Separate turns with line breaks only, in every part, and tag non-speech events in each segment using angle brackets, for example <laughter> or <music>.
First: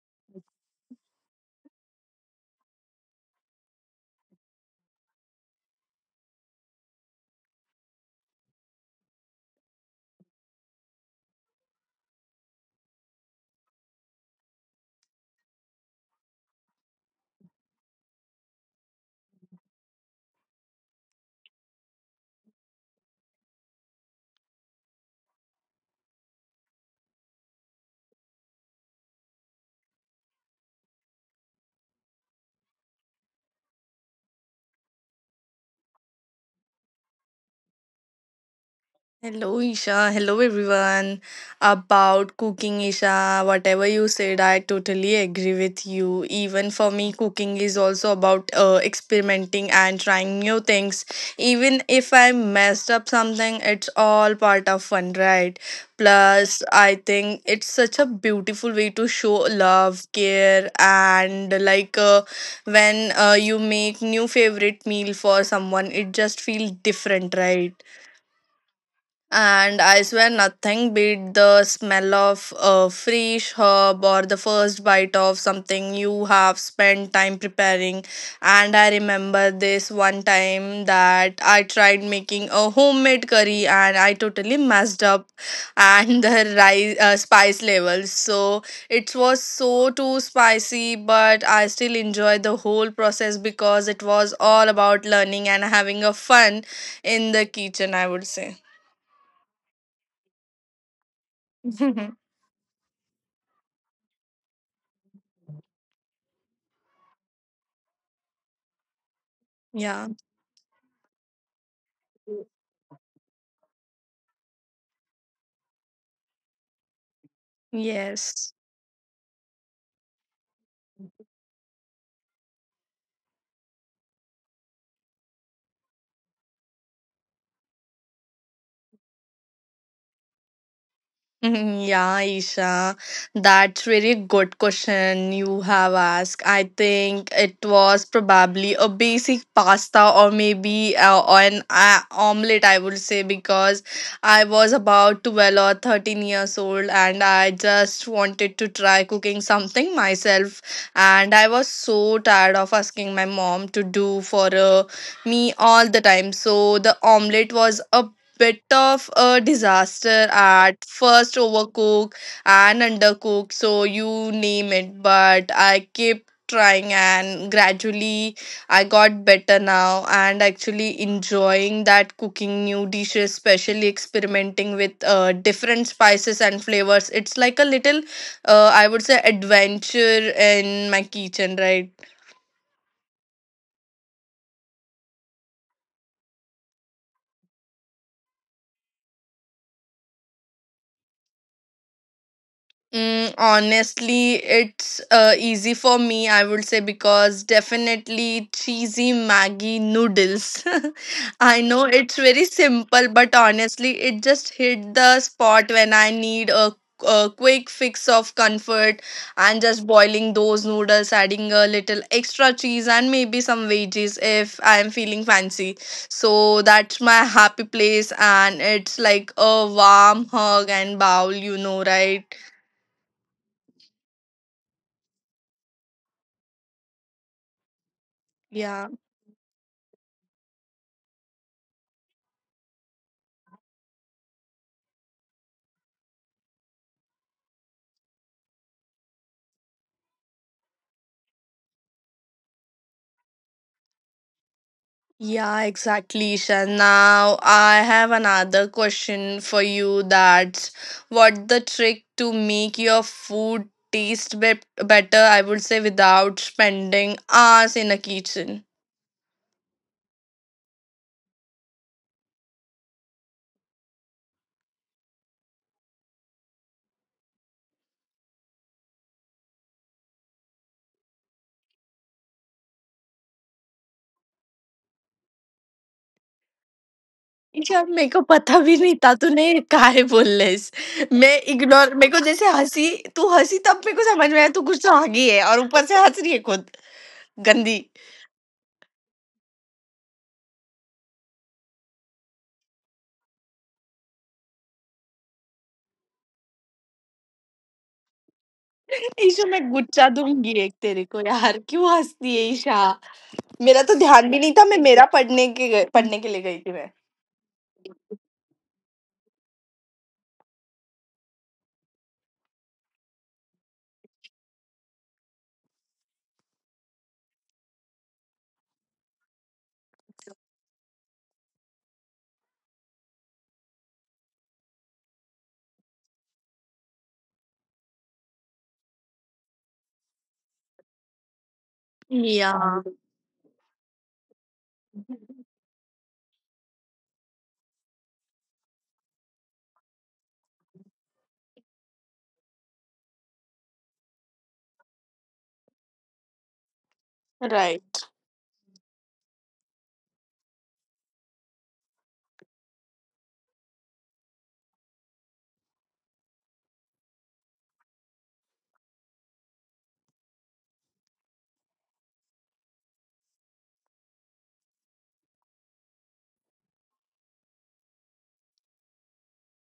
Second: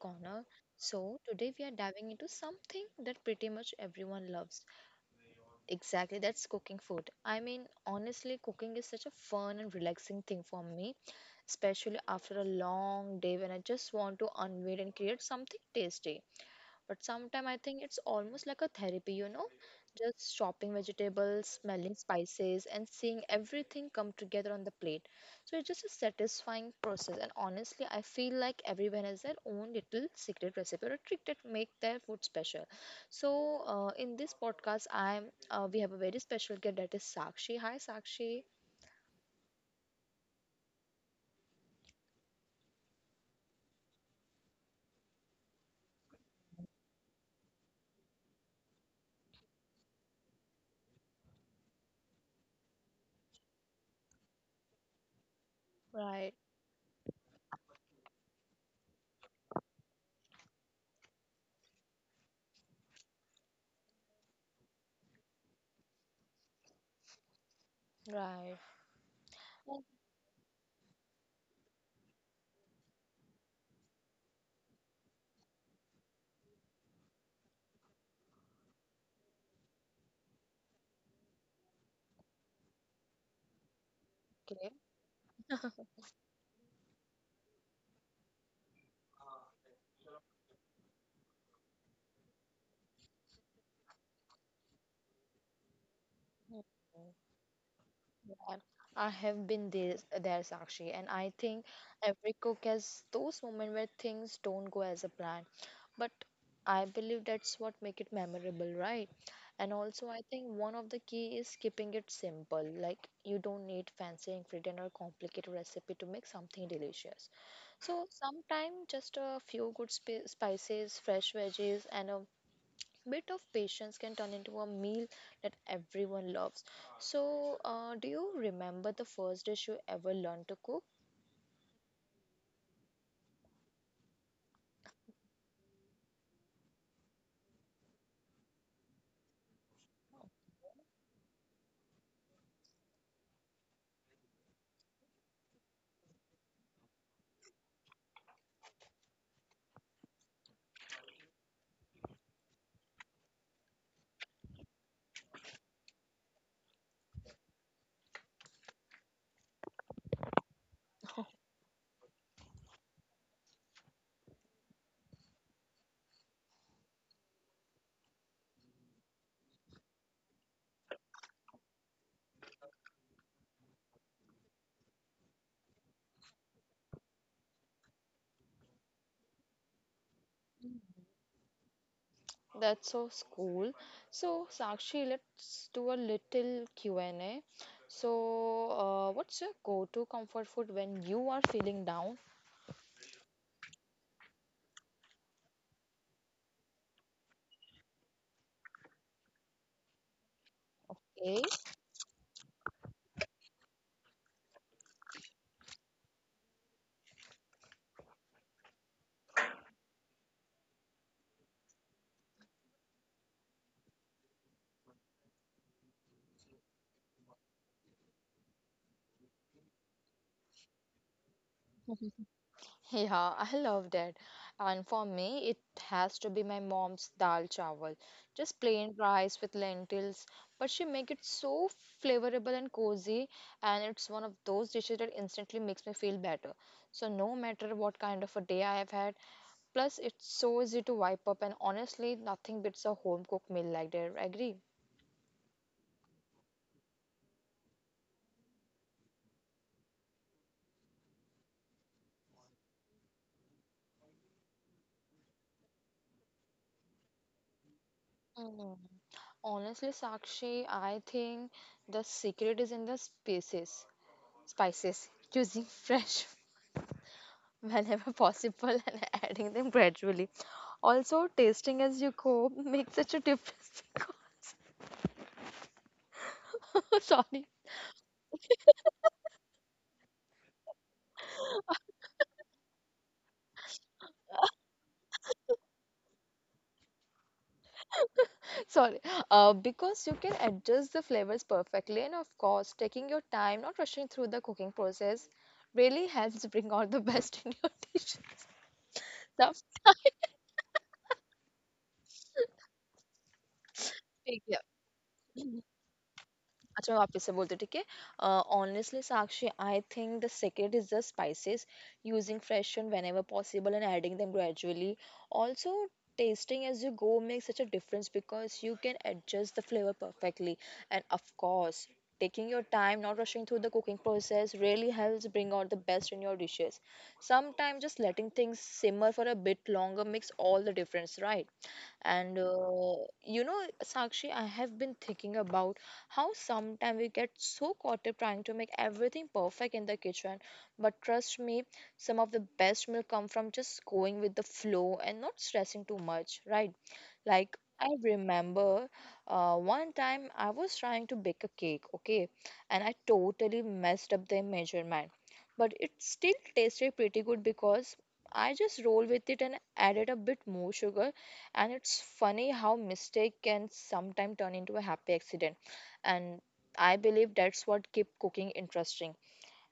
corner. So, today we are diving into something that pretty much everyone loves. Exactly, that's cooking food. I mean, honestly, cooking is such a fun and relaxing thing for me, especially after a long day when I just want to unwind and create something tasty. But sometimes I think it's almost like a therapy, you know, just shopping vegetables, smelling spices, and seeing everything come together on the plate. So it's just a satisfying process. And honestly, I feel like everyone has their own little secret recipe or trick that make their food special. In this podcast, I'm we have a very special guest that is Sakshi. Hi, Sakshi.
Hello, Isha. Hello, everyone. About cooking, Isha, whatever you said, I totally agree with you. Even for me, cooking is also about experimenting and trying new things. Even if I messed up something, it's all part of fun, right?
Right,
Plus, I think it's such a beautiful way to show love, care, and when you make new favorite meal for someone, it just feels different, right?
right.
And I swear nothing beat the smell of a fresh herb or the first bite of something you have spent time preparing. And I remember this one time that I tried making a homemade curry and I totally messed up <laughs> and the rice spice levels. So it was so too spicy, but I still enjoyed the whole process because it was all about learning and having a fun
Okay.
in the kitchen, I would
Yeah,
say.
I have been there, Sakshi, and I think
<laughs>
every cook has those moments where things don't go as a plan. But I believe that's what make it memorable, right? And
Yeah.
also, I think one of the key is keeping it simple. Like you don't need fancy ingredient or complicated recipe to make something delicious. So
Yes.
sometimes just a few good spices, fresh veggies, and a bit of patience can turn into a meal that everyone loves. So, do you remember the first dish you ever learned to cook?
Mhm. Yeah, Isha, that's very good question you have asked. I think it was probably a basic pasta or maybe an omelette, I would say, because I was about 12 or 13 years old and I just wanted to try cooking something myself. And I was so tired of asking my mom to do for me all the time. So the omelette was a bit of a disaster at first, overcook and undercook, so you name it, but I kept trying and gradually I got better now and actually enjoying that cooking new dishes, especially experimenting with different spices and flavors. It's like a little I would say adventure in my kitchen, right?
That's so cool. So, Sakshi, let's do a little Q&A. So, what's your go-to comfort food when you are feeling down?
Mm, honestly, it's easy for me, I would say, because definitely cheesy Maggie noodles. <laughs> I know it's very simple, but honestly, it just hit the spot when I need a quick fix of comfort and just boiling those noodles, adding a little extra cheese and maybe some veggies if I'm feeling fancy. So that's my happy place, and it's like a warm hug and bowl, you know, right?
Yeah, I love that. And for me, it has to be my mom's dal chawal. Just
Yeah,
plain rice with lentils, but she make it so flavorable and cozy, and it's one of those dishes that instantly makes me feel better. So no matter what kind of a day I have had, plus it's so easy to wipe up, and honestly, nothing beats a home cooked meal like that. Agree?
yeah, exactly, Isha. Now I have another question for you. That's what the trick to make your food taste better, I would say, without spending hours in a
Mm.
kitchen.
Honestly, Sakshi, I think the secret is in the spices, using fresh <laughs> whenever <laughs> possible and adding them gradually. Also, tasting as you go <laughs> makes such a difference <laughs> because <laughs> sorry,
यार मेरे को पता भी नहीं था तूने काहे बोल रहे मैं इग्नोर मेरे को जैसे हंसी, तू हंसी तब मेरे को समझ में आया, तू कुछ तो आगे है और ऊपर से हंस रही है खुद गंदी.
sorry, because you can adjust the flavors perfectly, and of course, taking your time, not rushing through the cooking process, really helps bring out the <laughs> best in your <laughs> dish.
<laughs> Isha
Sometimes,
मैं गुच्चा दूंगी एक तेरे को, यार क्यों हंसती है ईशा. मेरा तो ध्यान भी नहीं था, मैं मेरा पढ़ने के लिए गई थी
अच्छा
मैं.
वापस से बोलते ठीक है honestly Sakshi I think the secret is the spices using fresh and whenever possible and adding them gradually, also tasting as you go makes such a difference because you can adjust the flavor perfectly, and of course taking your time not rushing through the cooking process really helps bring out the best in your dishes. Sometimes just letting things simmer for a bit longer makes all the difference, right? and
Yeah.
you know, Sakshi, I have been thinking about how sometimes we get so caught up trying to make everything perfect in the kitchen. But trust me, some of the best will come from just going with the flow and not stressing too much, right? Like, I
right.
remember one time I was trying to bake a cake, okay, and I totally messed up the measurement. But it still tasted pretty good because I just rolled with it and added a bit more sugar. And it's funny how mistake can sometimes turn into a happy accident. And I believe that's what keep cooking interesting.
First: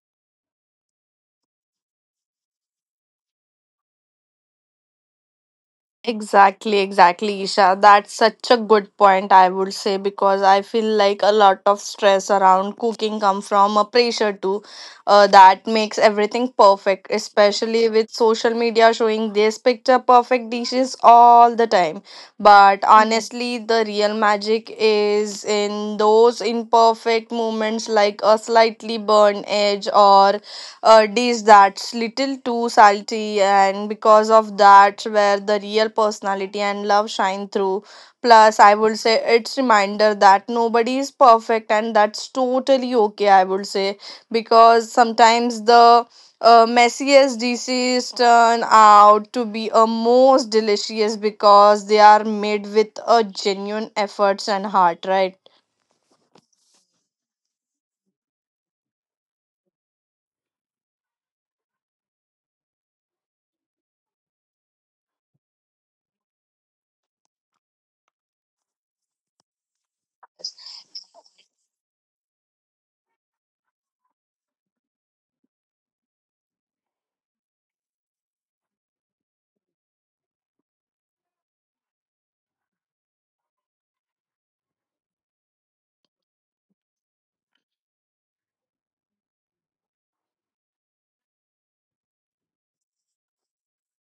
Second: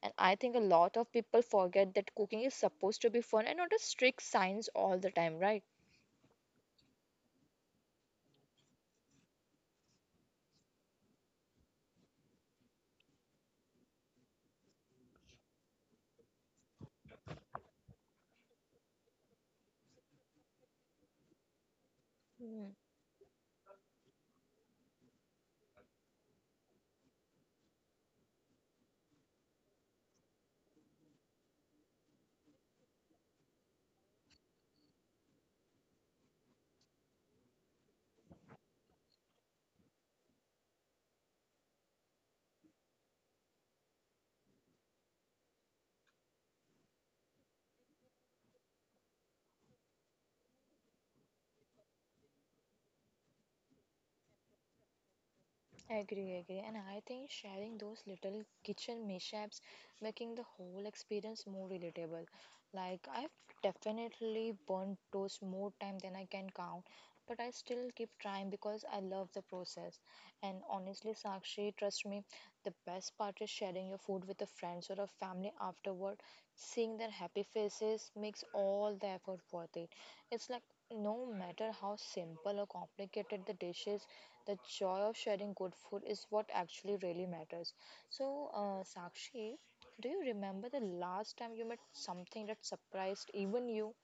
And I think a lot of people forget that cooking is supposed to be fun and not a strict science all the time, right?
Exactly, exactly, Isha. That's such a good point, I would say, because I feel like a lot of stress around cooking come from a pressure to that makes everything perfect, especially with social media showing these picture perfect dishes all the time. But honestly, the real magic is in those imperfect moments, like a slightly burned edge or dish that's little too salty, and because of that, where the real personality and love shine through. Plus, I would say it's reminder that nobody is perfect, and that's totally okay, I would say, because sometimes the messiest dishes turn out to be a most delicious because they are made with a genuine efforts and heart, right?
Agree, agree. And I think sharing those little kitchen mishaps, making the whole experience more relatable. Like I've definitely burnt toast more time than I can count, but I still keep trying because I love the process. And honestly, Sakshi, trust me, the best part is sharing your food with a friends or a family afterward. Seeing their happy faces makes all the effort worth it. It's like no matter how simple or complicated the dishes, the joy of sharing good food is what actually really matters. So, Sakshi, do you remember the last time you met something that surprised even you?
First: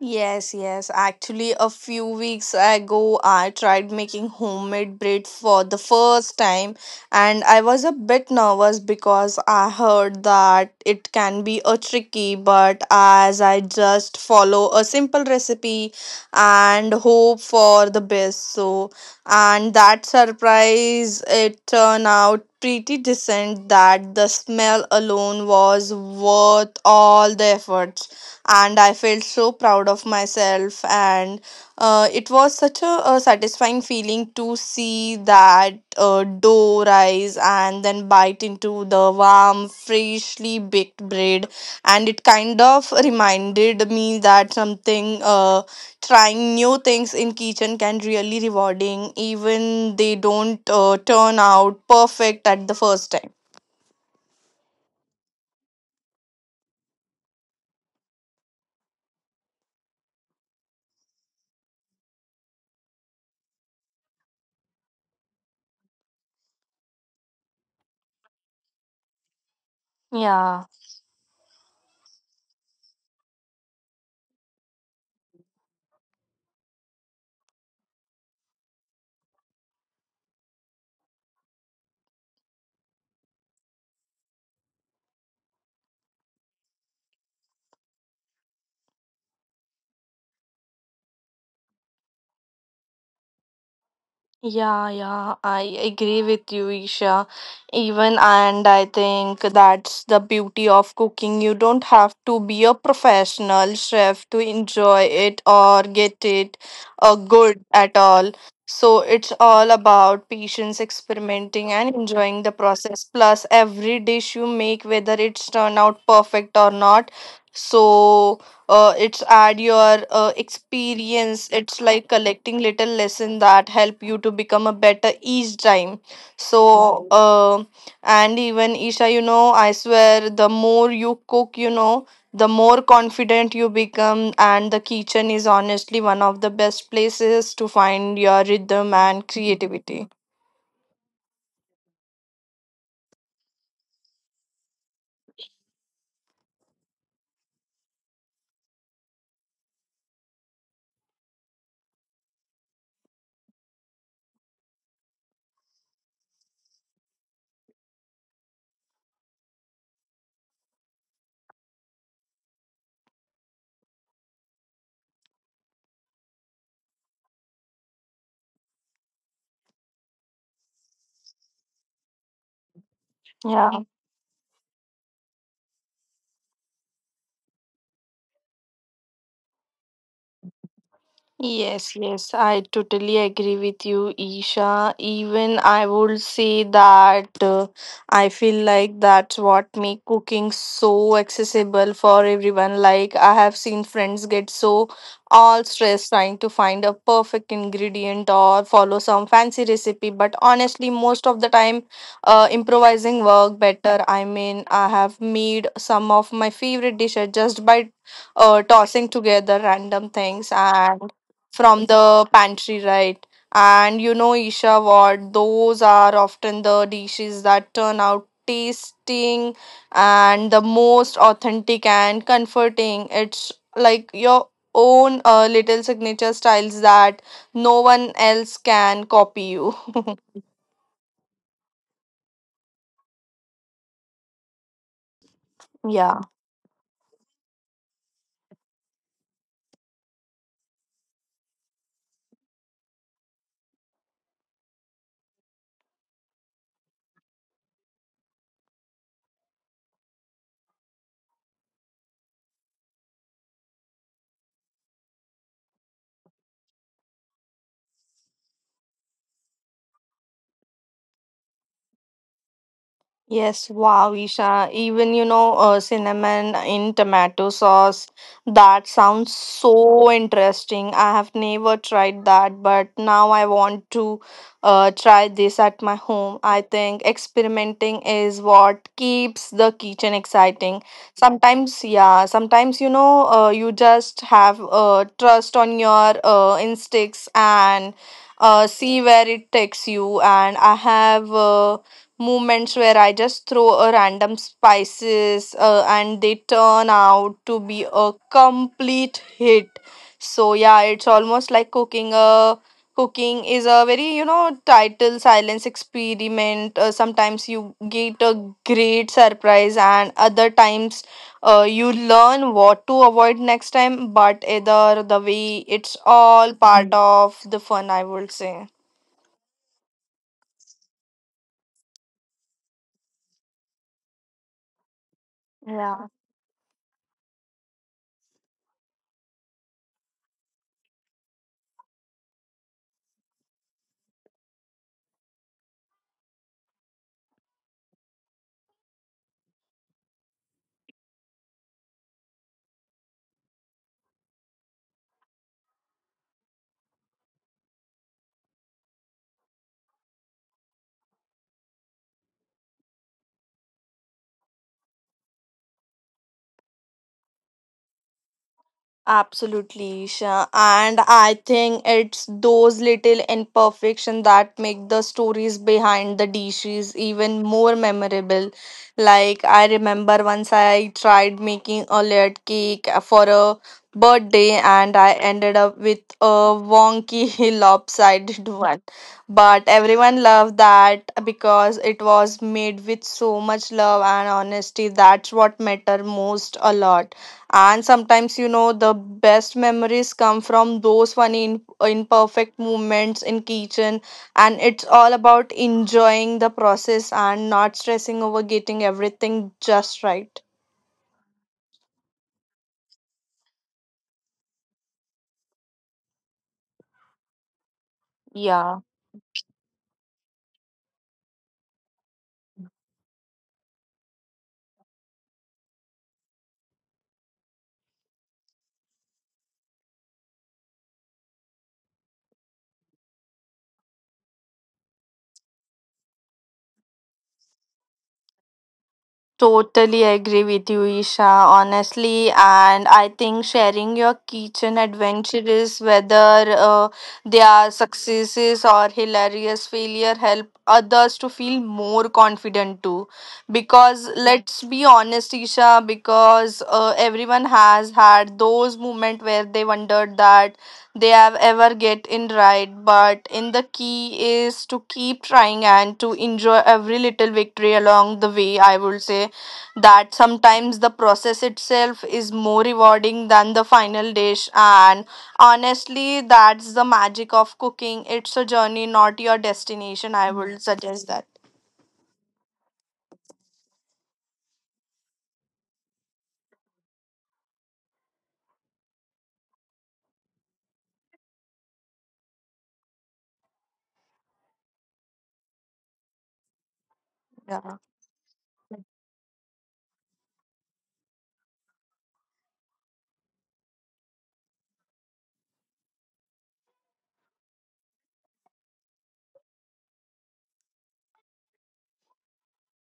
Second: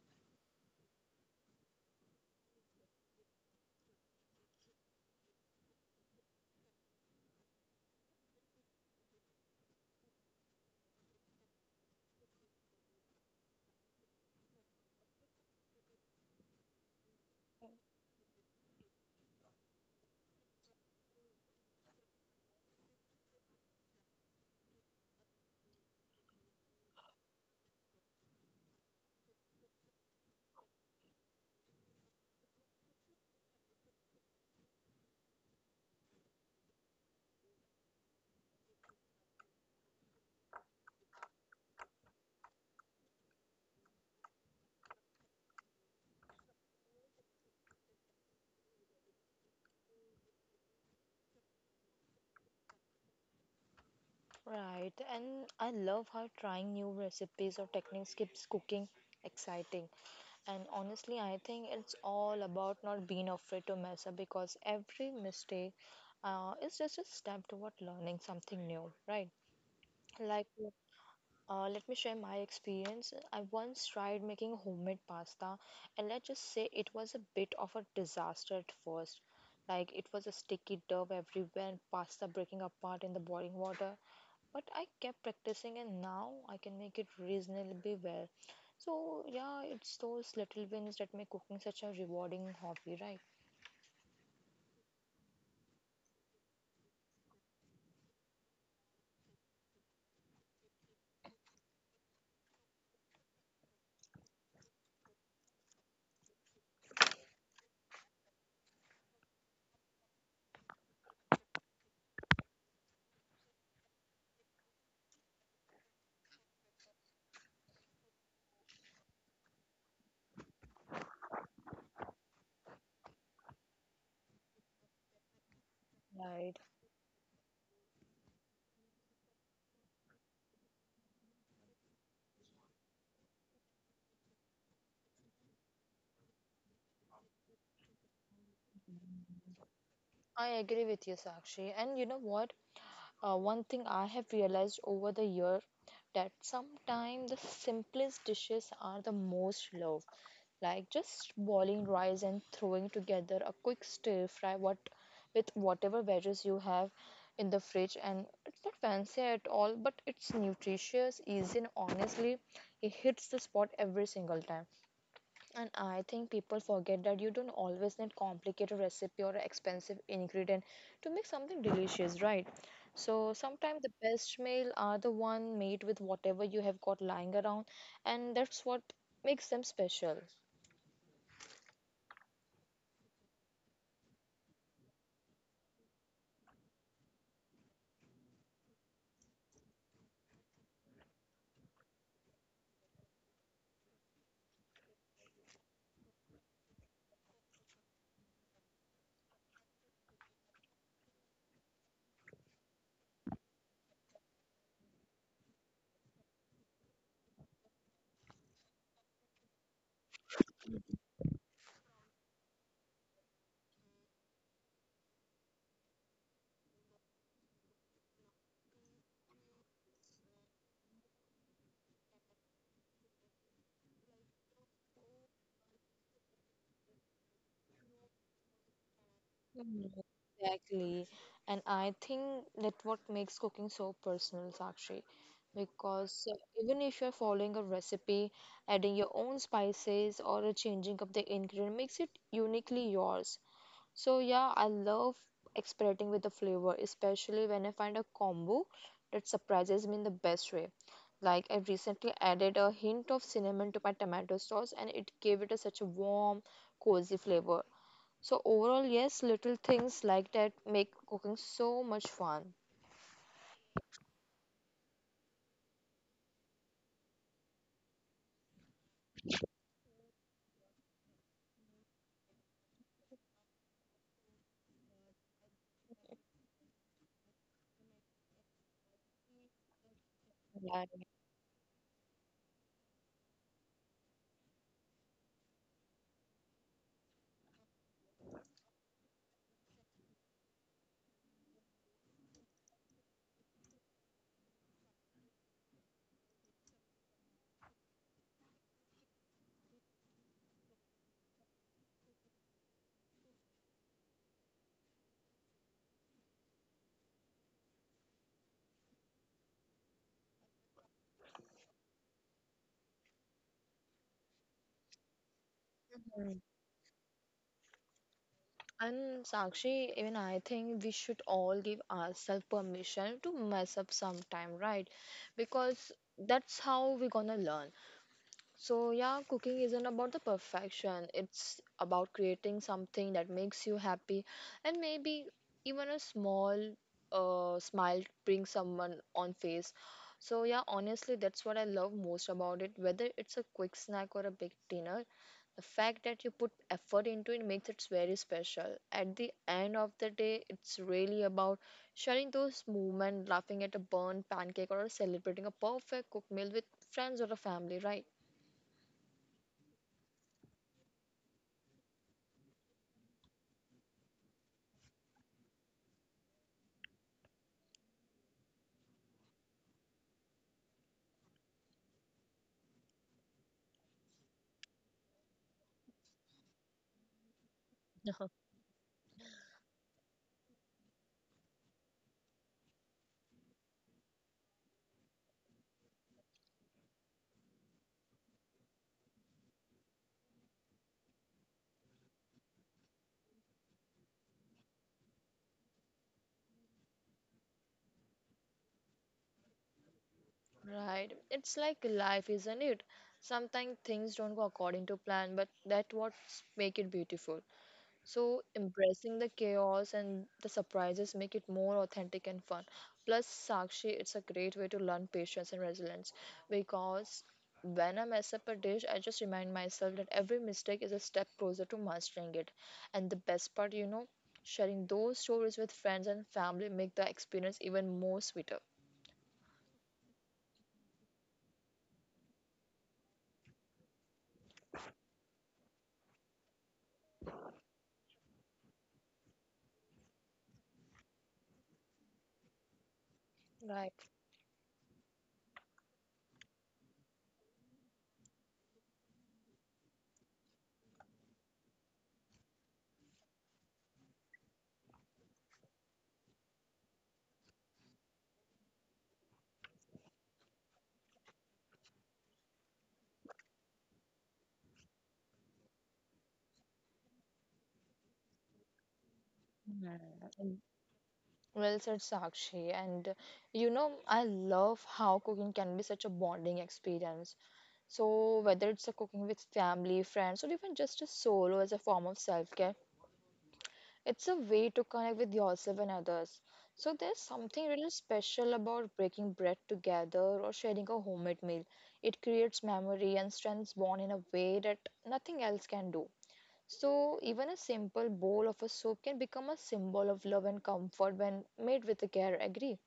Yes, yes. Actually, a few weeks ago, I tried making homemade bread for the first time, and I was a bit nervous because I heard that it can be a tricky, but as I just follow a simple recipe and hope for the best. So, and that surprise, it turned out pretty decent that the smell alone was worth all the effort and I felt so proud of myself. And it was such a satisfying feeling to see that dough rise and then bite into the warm, freshly baked bread. And it kind of reminded me that trying new things in kitchen can really rewarding, even they don't turn out perfect at the first time.
Right, and I love how trying new recipes or techniques keeps cooking exciting. And honestly, I think it's all about not being afraid to mess up because every mistake is just a step toward learning something new, right? Like,
Yeah.
let me share my experience. I once tried making homemade pasta, and let's just say it was a bit of a disaster at first. Like it was a sticky dough everywhere and pasta breaking apart in the boiling water. But I kept practicing, and now I can make it reasonably well. So, yeah, it's those little wins that make cooking such a rewarding hobby, right?
Yeah, yeah, I agree with you, Isha. Even and I think that's the beauty of cooking. You don't have to be a professional chef to enjoy it or get it good at all. So it's all about patience, experimenting, and enjoying the process. Plus, every dish you make, whether it's turn out perfect or not. So it's add your experience. It's like collecting little lesson that help you to become a better each time.
Right.
So and even Isha, you know, I swear the more you cook, you know, the more confident you become, and the kitchen is honestly one of the best places to find your rhythm and creativity.
I agree with you, Sakshi. And you know what? One thing I have realized over the year that sometimes the simplest dishes are the most loved. Like just boiling rice and throwing together a quick stir fry what with whatever veggies you have in the fridge, and it's not fancy at all, but it's nutritious, easy, and honestly it hits the spot every single time. And I think people forget that you don't always need complicated recipe or expensive ingredient to make something delicious, right? So
Yeah.
sometimes the best meal are the one made with whatever you have got lying around, and that's what makes them special.
Yes, yes, I totally agree with you, Isha. Even I would say that I feel like that's what make cooking so accessible for everyone. Like I have seen friends get so all stressed trying to find a perfect ingredient or follow some fancy recipe, but honestly, most of the time, improvising work better. I mean, I have made some of my favorite dishes just by tossing together random things and from the pantry, right? And you know, Isha, what, those are often the dishes that turn out tasting and the most authentic and comforting. It's like your own little signature styles that no one else can copy you.
Mm, exactly. And I think that what makes cooking so personal, Sakshi,
Yeah.
because even if you're following a recipe, adding your own spices or changing up the ingredient makes it uniquely yours. So yeah, I love experimenting with the flavor, especially when I find a combo that surprises me in the best way. Like I recently added a hint of cinnamon to my tomato sauce and it gave it a, such a warm, cozy flavor. So overall, yes, little things like that make cooking so much fun.
Yes, wow, Isha. Even you know, cinnamon in tomato sauce. That sounds so interesting. I have never tried that, but now I want to try this at my home. I think experimenting is what keeps the kitchen exciting.
Yeah.
Sometimes, yeah, sometimes you know, you just have trust on your instincts and see where it takes you. And I have. Moments where I just throw a random spices and they turn out to be a complete hit. So yeah, it's almost like cooking is a very, you know, title silence experiment. Sometimes you get a great surprise and other times you learn what to avoid next time, but either the way it's
Mm.
all part of the fun, I would say.
And Sakshi, even I think we should all give ourselves permission to mess up sometime, right? Because that's how we're gonna learn. So, yeah, cooking isn't about the perfection. It's about creating something that makes you happy. And maybe even a small smile brings someone on face. So, yeah, honestly, that's what I love most about it. Whether it's a quick snack or a big dinner, the fact that you put effort into it makes it very special. At the end of the day, it's really about sharing those moments, laughing at a burnt pancake, or celebrating a perfect cooked meal with friends or a family, right?
Absolutely, Isha. And I think it's those little imperfection that make the stories behind the dishes even more memorable. Like I remember once I tried making a layered cake for a birthday and I ended up with a wonky <laughs> lopsided one. But everyone loved that because it was made with so much love and honesty. That's what matter most a lot, and sometimes, you know, the best memories come from those funny, imperfect moments in kitchen. And it's all about enjoying the process and not stressing over getting everything just right.
Right. It's like life, isn't it? Sometimes things don't go according to plan, but that what make it beautiful. So
Yeah.
embracing the chaos and the surprises make it more authentic and fun. Plus, Sakshi, it's a great way to learn patience and resilience because when I mess up a dish, I just remind myself that every mistake is a step closer to mastering it. And the best part, you know, sharing those stories with friends and family make the experience even more sweeter.
Totally agree with you, Isha, honestly. And I think sharing your kitchen adventure is, whether they are successes or hilarious failure, help others to feel more confident too.
Right.
Because let's be honest, Isha, because everyone has had those moments where they wondered that they have ever get in right, but in the key is to keep trying and to enjoy every little victory along the way, I would say, that sometimes the process itself is more rewarding than the final dish. And honestly, that's the magic of cooking. It's a journey, not your destination, I
Mm,
would suggest that.
well said, Sakshi. And you know, I love how cooking can be such a bonding experience. So, whether it's a cooking with family, friends, or even just a solo as a form of self care, it's a way to connect with yourself and others. So, there's something
Yeah.
really special about breaking bread together or sharing a homemade meal. It creates memory and strengths bond in a way that nothing else can do. So, even a simple bowl of a soup can become a symbol of love and comfort when made with care. Agree?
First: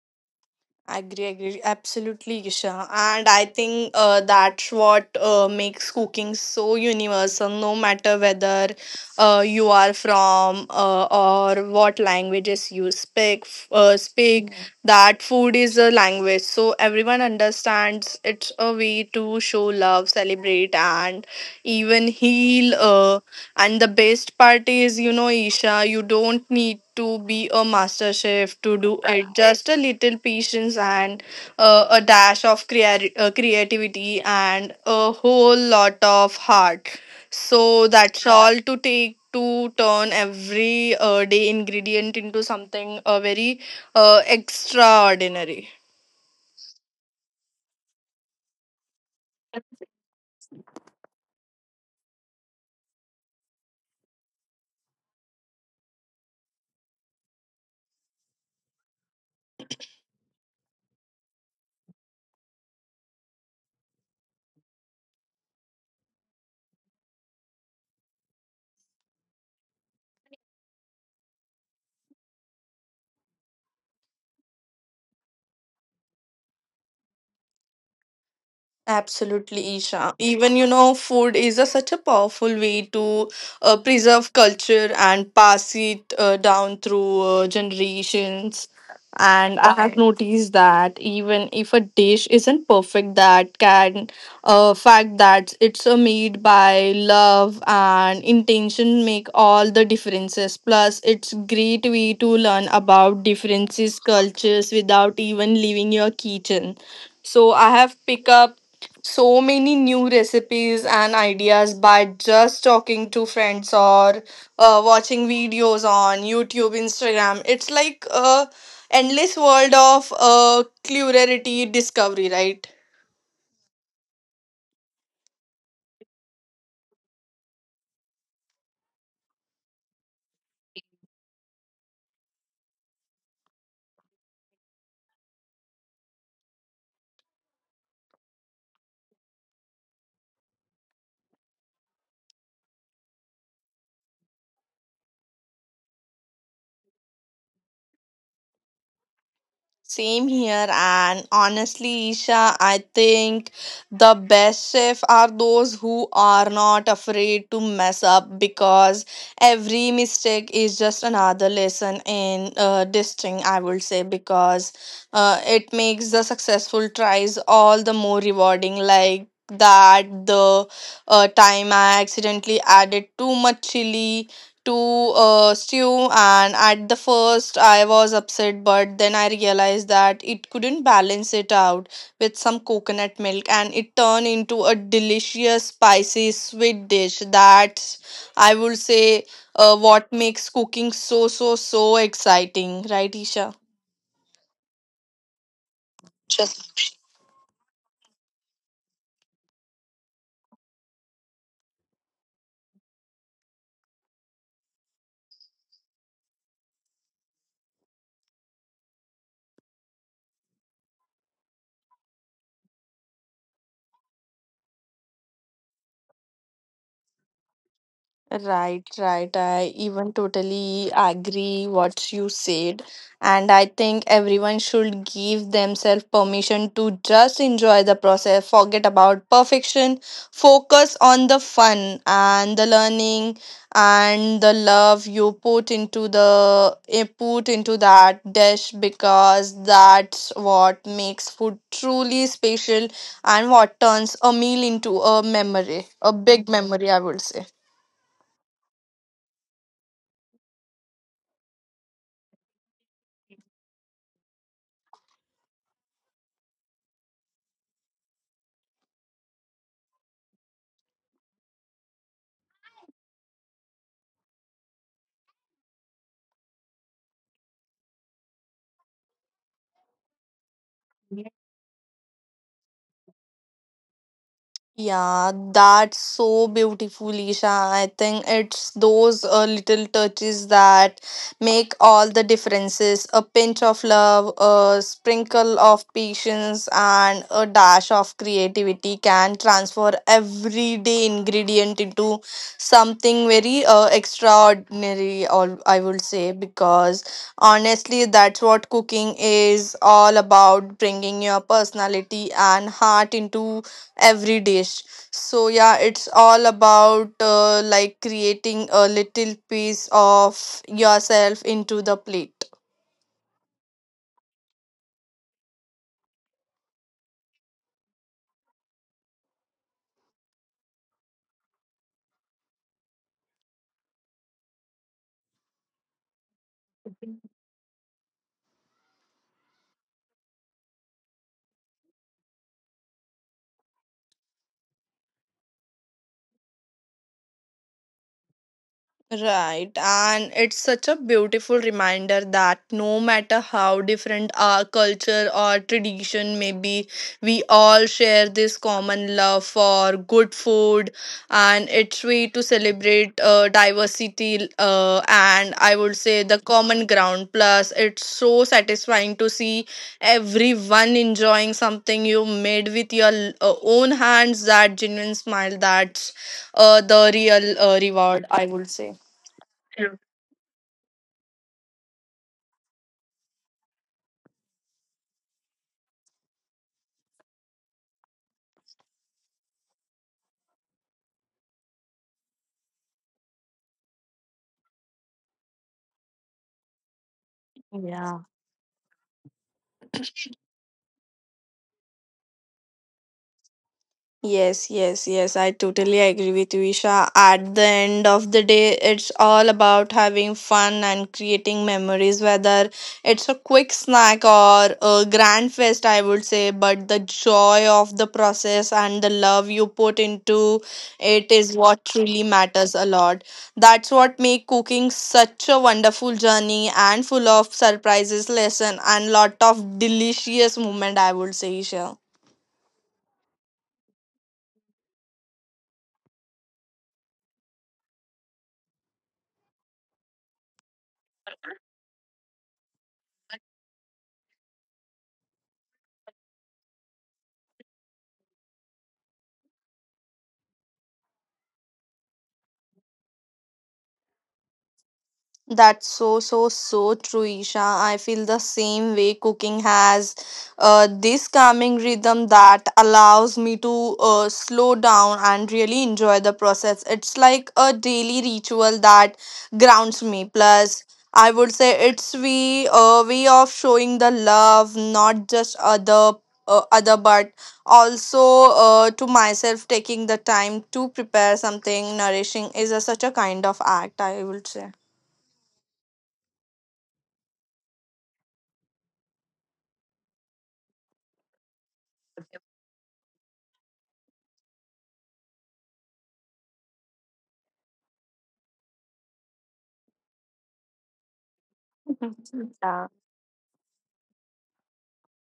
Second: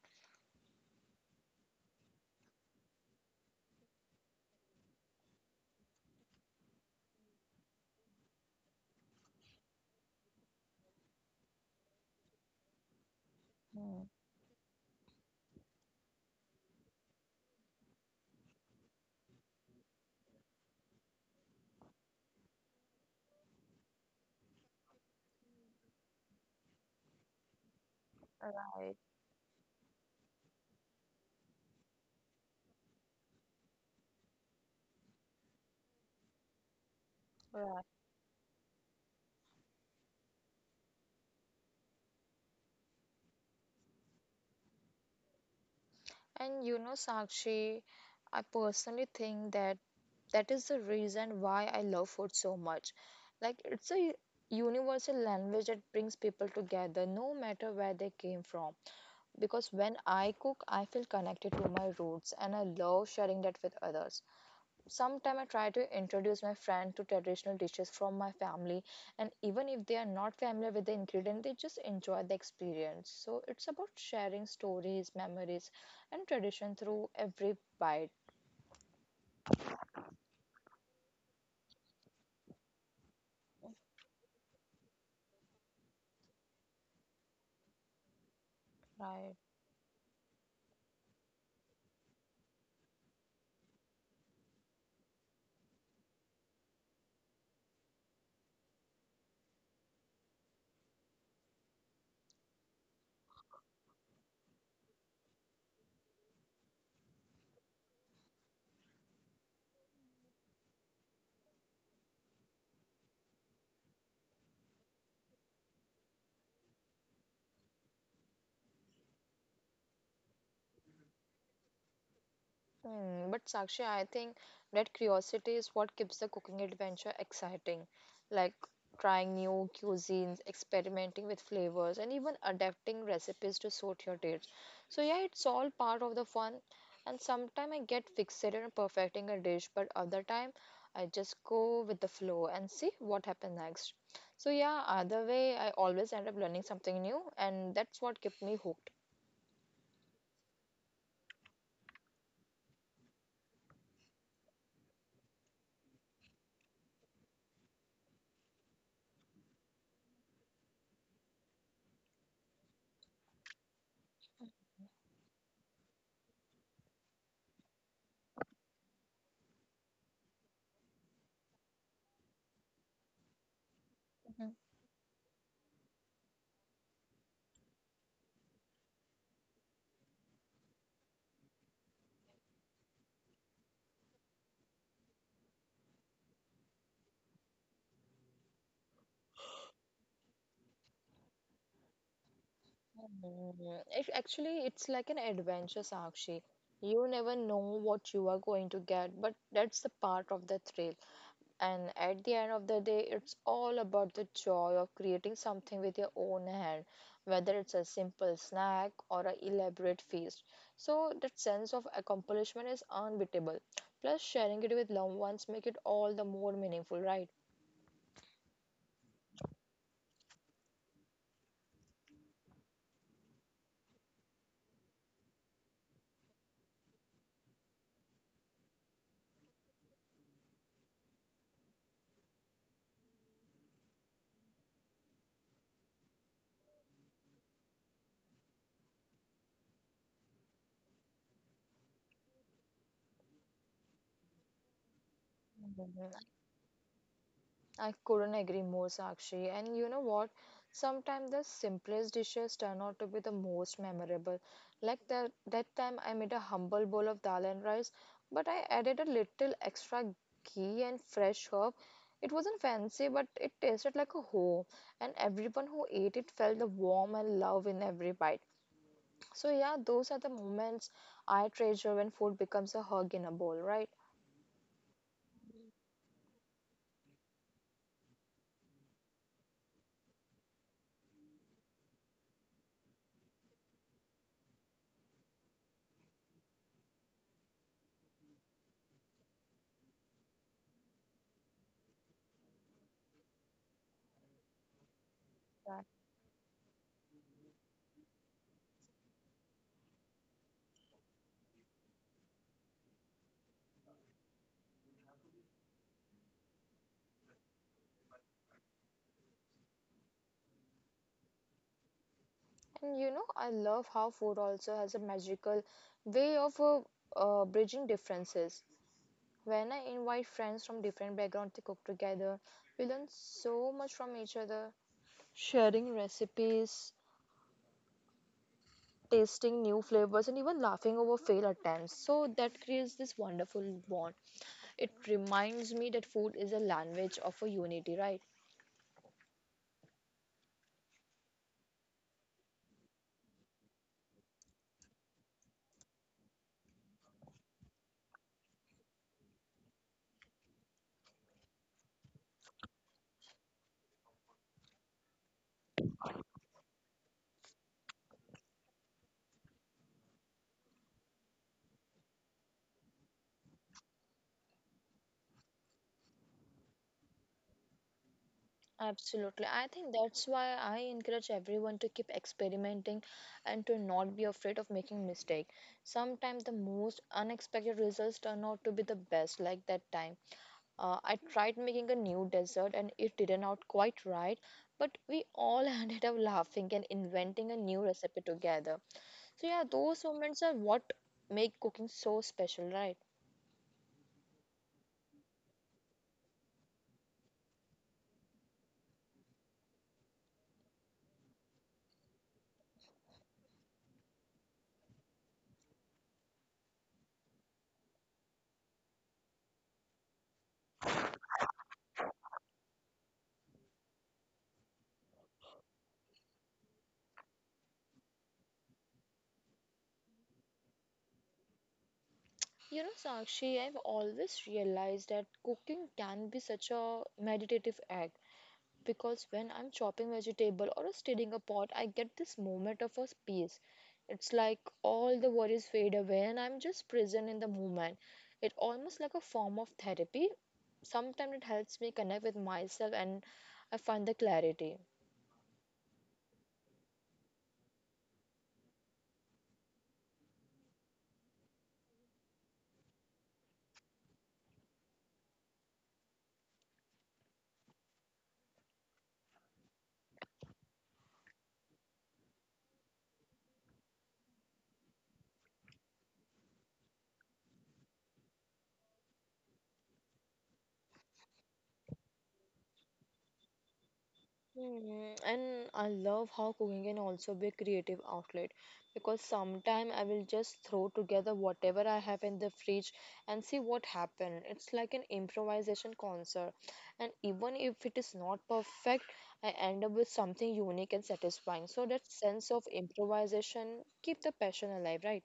I agree, agree. Absolutely, Isha. And I think that's what makes cooking so universal, no matter whether you are from or what languages you speak.
Mm,
Speak. Yeah. That food is a language, so everyone understands. It's a way to show love, celebrate, and even heal. And the best part is, you know, Isha, you don't need to be a master chef to
right,
do it. Just a little patience and a dash of creativity and a whole lot of heart.
right.
So that's all to take to turn every day ingredient into something very extraordinary.
And you know, Sakshi, I personally think that that is the reason why I love food so much. Like, it's a universal language that brings people together, no matter where they came from. Because when I cook, I feel connected to my roots and I love sharing that with others. Sometime I try to introduce my friend to traditional dishes from my family, and even if they are not familiar with the ingredient they just enjoy the experience, so it's about sharing stories, memories, and tradition through every bite,
Absolutely, Isha. Even you know, food is a, such a powerful way to preserve culture and pass it down through generations.
right?
And I have noticed that even if a dish isn't perfect, that can fact that it's made by love and intention make all the differences. Plus, it's great way to learn about differences cultures without even leaving your kitchen. So I have picked up so many new recipes and ideas by just talking to friends or watching videos on YouTube, Instagram. It's like a endless world of clarity discovery, right?
Hmm, but Sakshi, I think that curiosity is what keeps the cooking adventure exciting. Like trying new cuisines, experimenting with flavors, and even adapting recipes to suit your tastes. So yeah, it's all part of the fun. And sometimes I get fixated on perfecting a dish, but other time I just go with the flow and see what happens next. So yeah, either way, I always end up learning something new, and that's what kept me hooked.
Same here, and honestly, Isha, I think the best chef are those who are not afraid to mess up because every mistake is just another lesson in distinct, I would say, because it makes the successful tries all the more rewarding. The time I accidentally added too much chili to stew, and at the first I was upset, but then I realized that it couldn't balance it out with some coconut milk, and it turned into a delicious spicy sweet dish that, I would say, what makes cooking so exciting, right, Isha?
Mm, it actually it's like an adventure, Sakshi. You never know what you are going to get, but that's the part of the thrill. And at the end of the day, it's all about the joy of creating something with your own hand, whether it's a simple snack or an elaborate feast. So that sense of accomplishment is unbeatable. Plus, sharing it with loved ones make it all the more meaningful, right?
Right, right. I even totally agree what you said. And I think everyone should give themselves permission to just enjoy the process, forget about perfection, focus on the fun and the learning and the love you put into that dish because that's what makes food truly special and what turns a meal into a memory, a
Mhm.
big memory, I would say.
I couldn't agree more, Sakshi. And you know what? Sometimes the simplest dishes turn out to be the most memorable. Like that time I made a humble bowl of dal and rice, but I added a little extra ghee and fresh herb. It wasn't fancy, but it tasted like a home, and everyone who ate it felt the warmth and love in every bite. So yeah, those are the moments I treasure when food becomes a hug in a bowl, right?
Yeah, that's so beautiful, Isha. I think it's those little touches that make all the differences. A pinch of love, a sprinkle of patience, and a dash of creativity can transfer everyday ingredient into something very extraordinary, or I would say, because honestly, that's what cooking is all about, bringing your personality and heart into every dish. So yeah, it's all about like creating a little piece of yourself into the plate.
And you know, I love how food also has a magical way of bridging differences. When I invite friends from different backgrounds to cook together, we learn so much from each other, sharing recipes, tasting new flavors, and even laughing over failed attempts. So that creates this wonderful bond. It reminds me that food is a language of a unity, right?
Right, and it's such a beautiful reminder that no matter how different our culture or tradition may be, we all share this common love for good food, and it's way to celebrate diversity. And I would say the common ground. Plus, it's so satisfying to see everyone enjoying something you made with your own hands. That genuine smile, that's the real reward, I would say.
Absolutely. I think that's why I encourage everyone to keep experimenting and to not be afraid of making mistake. Sometimes the most unexpected results turn out to be the best, like that time. I tried making a new dessert and it didn't out quite right, but we all <laughs> ended up laughing and inventing a new
Yeah.
recipe together. So yeah, those moments are what make cooking so special, right?
Yes, yes, yes. I totally agree with you, Isha. At the end of the day, it's all about having fun and creating memories, whether it's a quick snack or a grand fest, I would say. But the joy of the process and the love you put into it is what truly matters a lot. That's what makes cooking such a wonderful journey and full of surprises, lesson, and lot of delicious moment, I would say, Isha.
You know, Sakshi, I've always realized that cooking can be such a meditative act because when I'm chopping vegetable or stirring a pot, I get this moment of a peace. It's like all the worries fade away and I'm just present in the moment. It almost like a form of therapy. Sometimes it helps me connect with myself and I find the clarity.
That's so, so, so true, Isha. I feel the same way. Cooking has this calming rhythm that allows me to slow down and really enjoy the process. It's like a daily ritual that grounds me. Plus, I would say it's we a way of showing the love, not just other other, but also to myself. Taking the time to prepare something nourishing is a, such a kind of act, I would say.
Hmm. And I love how cooking can also be a creative outlet because sometime I will just throw together whatever I have in the fridge and see what happens. It's like an improvisation concert. And even if it is not perfect, I end up with something unique and satisfying.
<laughs>
So that sense of
Mhm.
improvisation keep the passion alive, right?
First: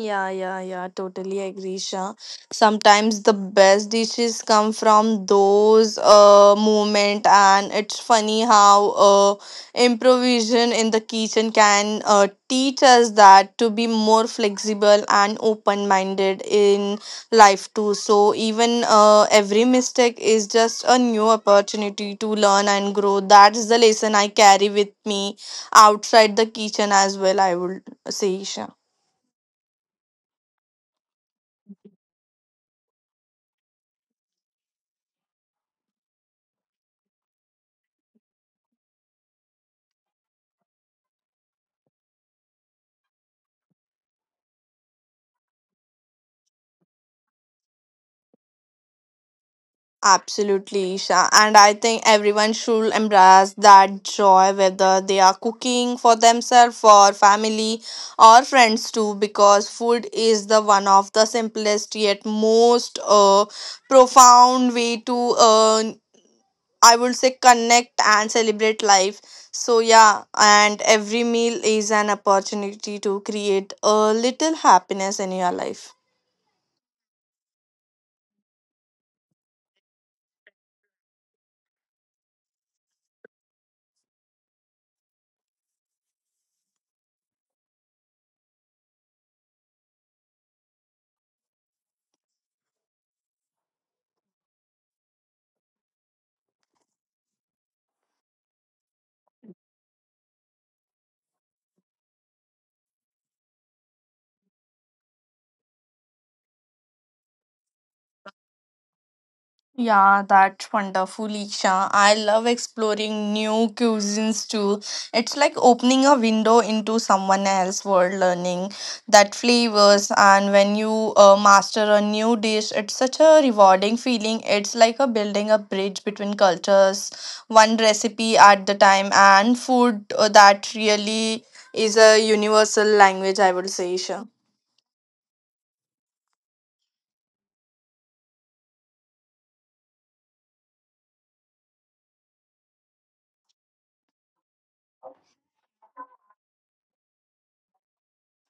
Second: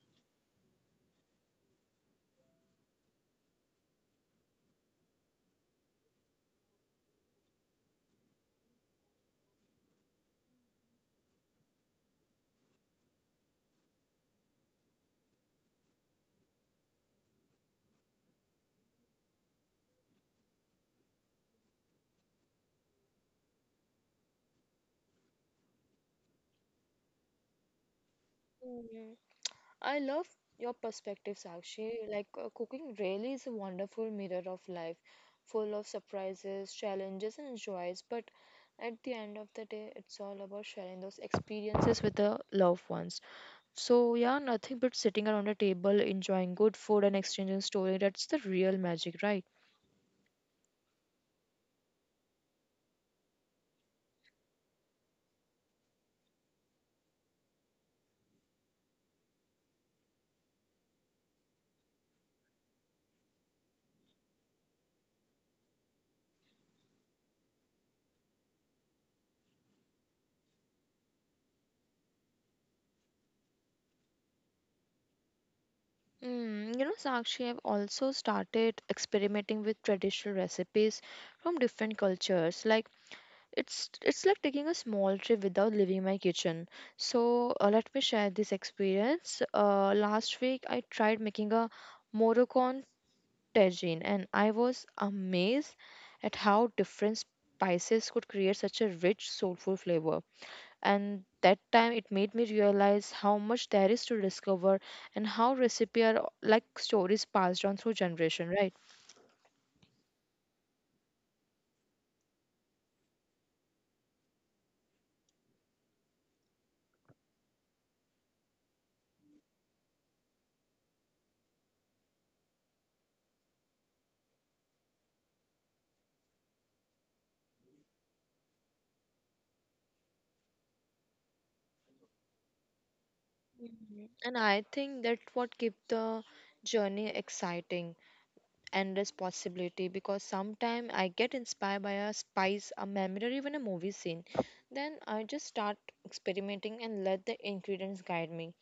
Yeah, yeah, yeah, yeah. Totally agree, Shah. Sometimes the best dishes come from those moment, and it's funny how improvisation in the kitchen can teach us that to be more flexible and open minded in life too. So even every mistake is just a new opportunity to learn and grow. That's the lesson I carry with me outside the kitchen as well, I would say, Isha.
Hmm. I love your perspective, Sakshi. Like, cooking really is a wonderful mirror of life, full of surprises, challenges, and joys. But at the end of the day, it's all about sharing those experiences with the loved ones. So, yeah, nothing but sitting around a table, enjoying good food, and exchanging story. That's the real magic, right?
Absolutely, Isha. And I think everyone should embrace that joy, whether they are cooking for themselves, for family, or friends too, because food is the one of the simplest yet most profound way to, I would say, connect and celebrate life. So, yeah, and every meal is an opportunity to create a little happiness in your life.
Mm, you know, Sakshi, I've also started experimenting with traditional recipes from different cultures. Like, it's like taking a small trip without leaving my kitchen. So let me share this experience. Last week I tried making a Moroccan tagine, and I was amazed at how different spices could create such a rich, soulful flavor. And that time it made me realize how much there is to discover and how recipe are like stories passed on through generation, right?
Yeah, that's wonderful, Isha. I love exploring new cuisines too. It's like opening a window into someone else's world, learning that flavors. And when you master a new dish, it's such a rewarding feeling. It's like a building a bridge between cultures, one recipe at the time, and food that really is a universal language, I would say,
Mhm.
Isha.
And I think that's what keep the journey exciting and responsibility because sometimes I get inspired by a spice, a memory, or even a movie scene. Then I just start experimenting and let the ingredients guide me.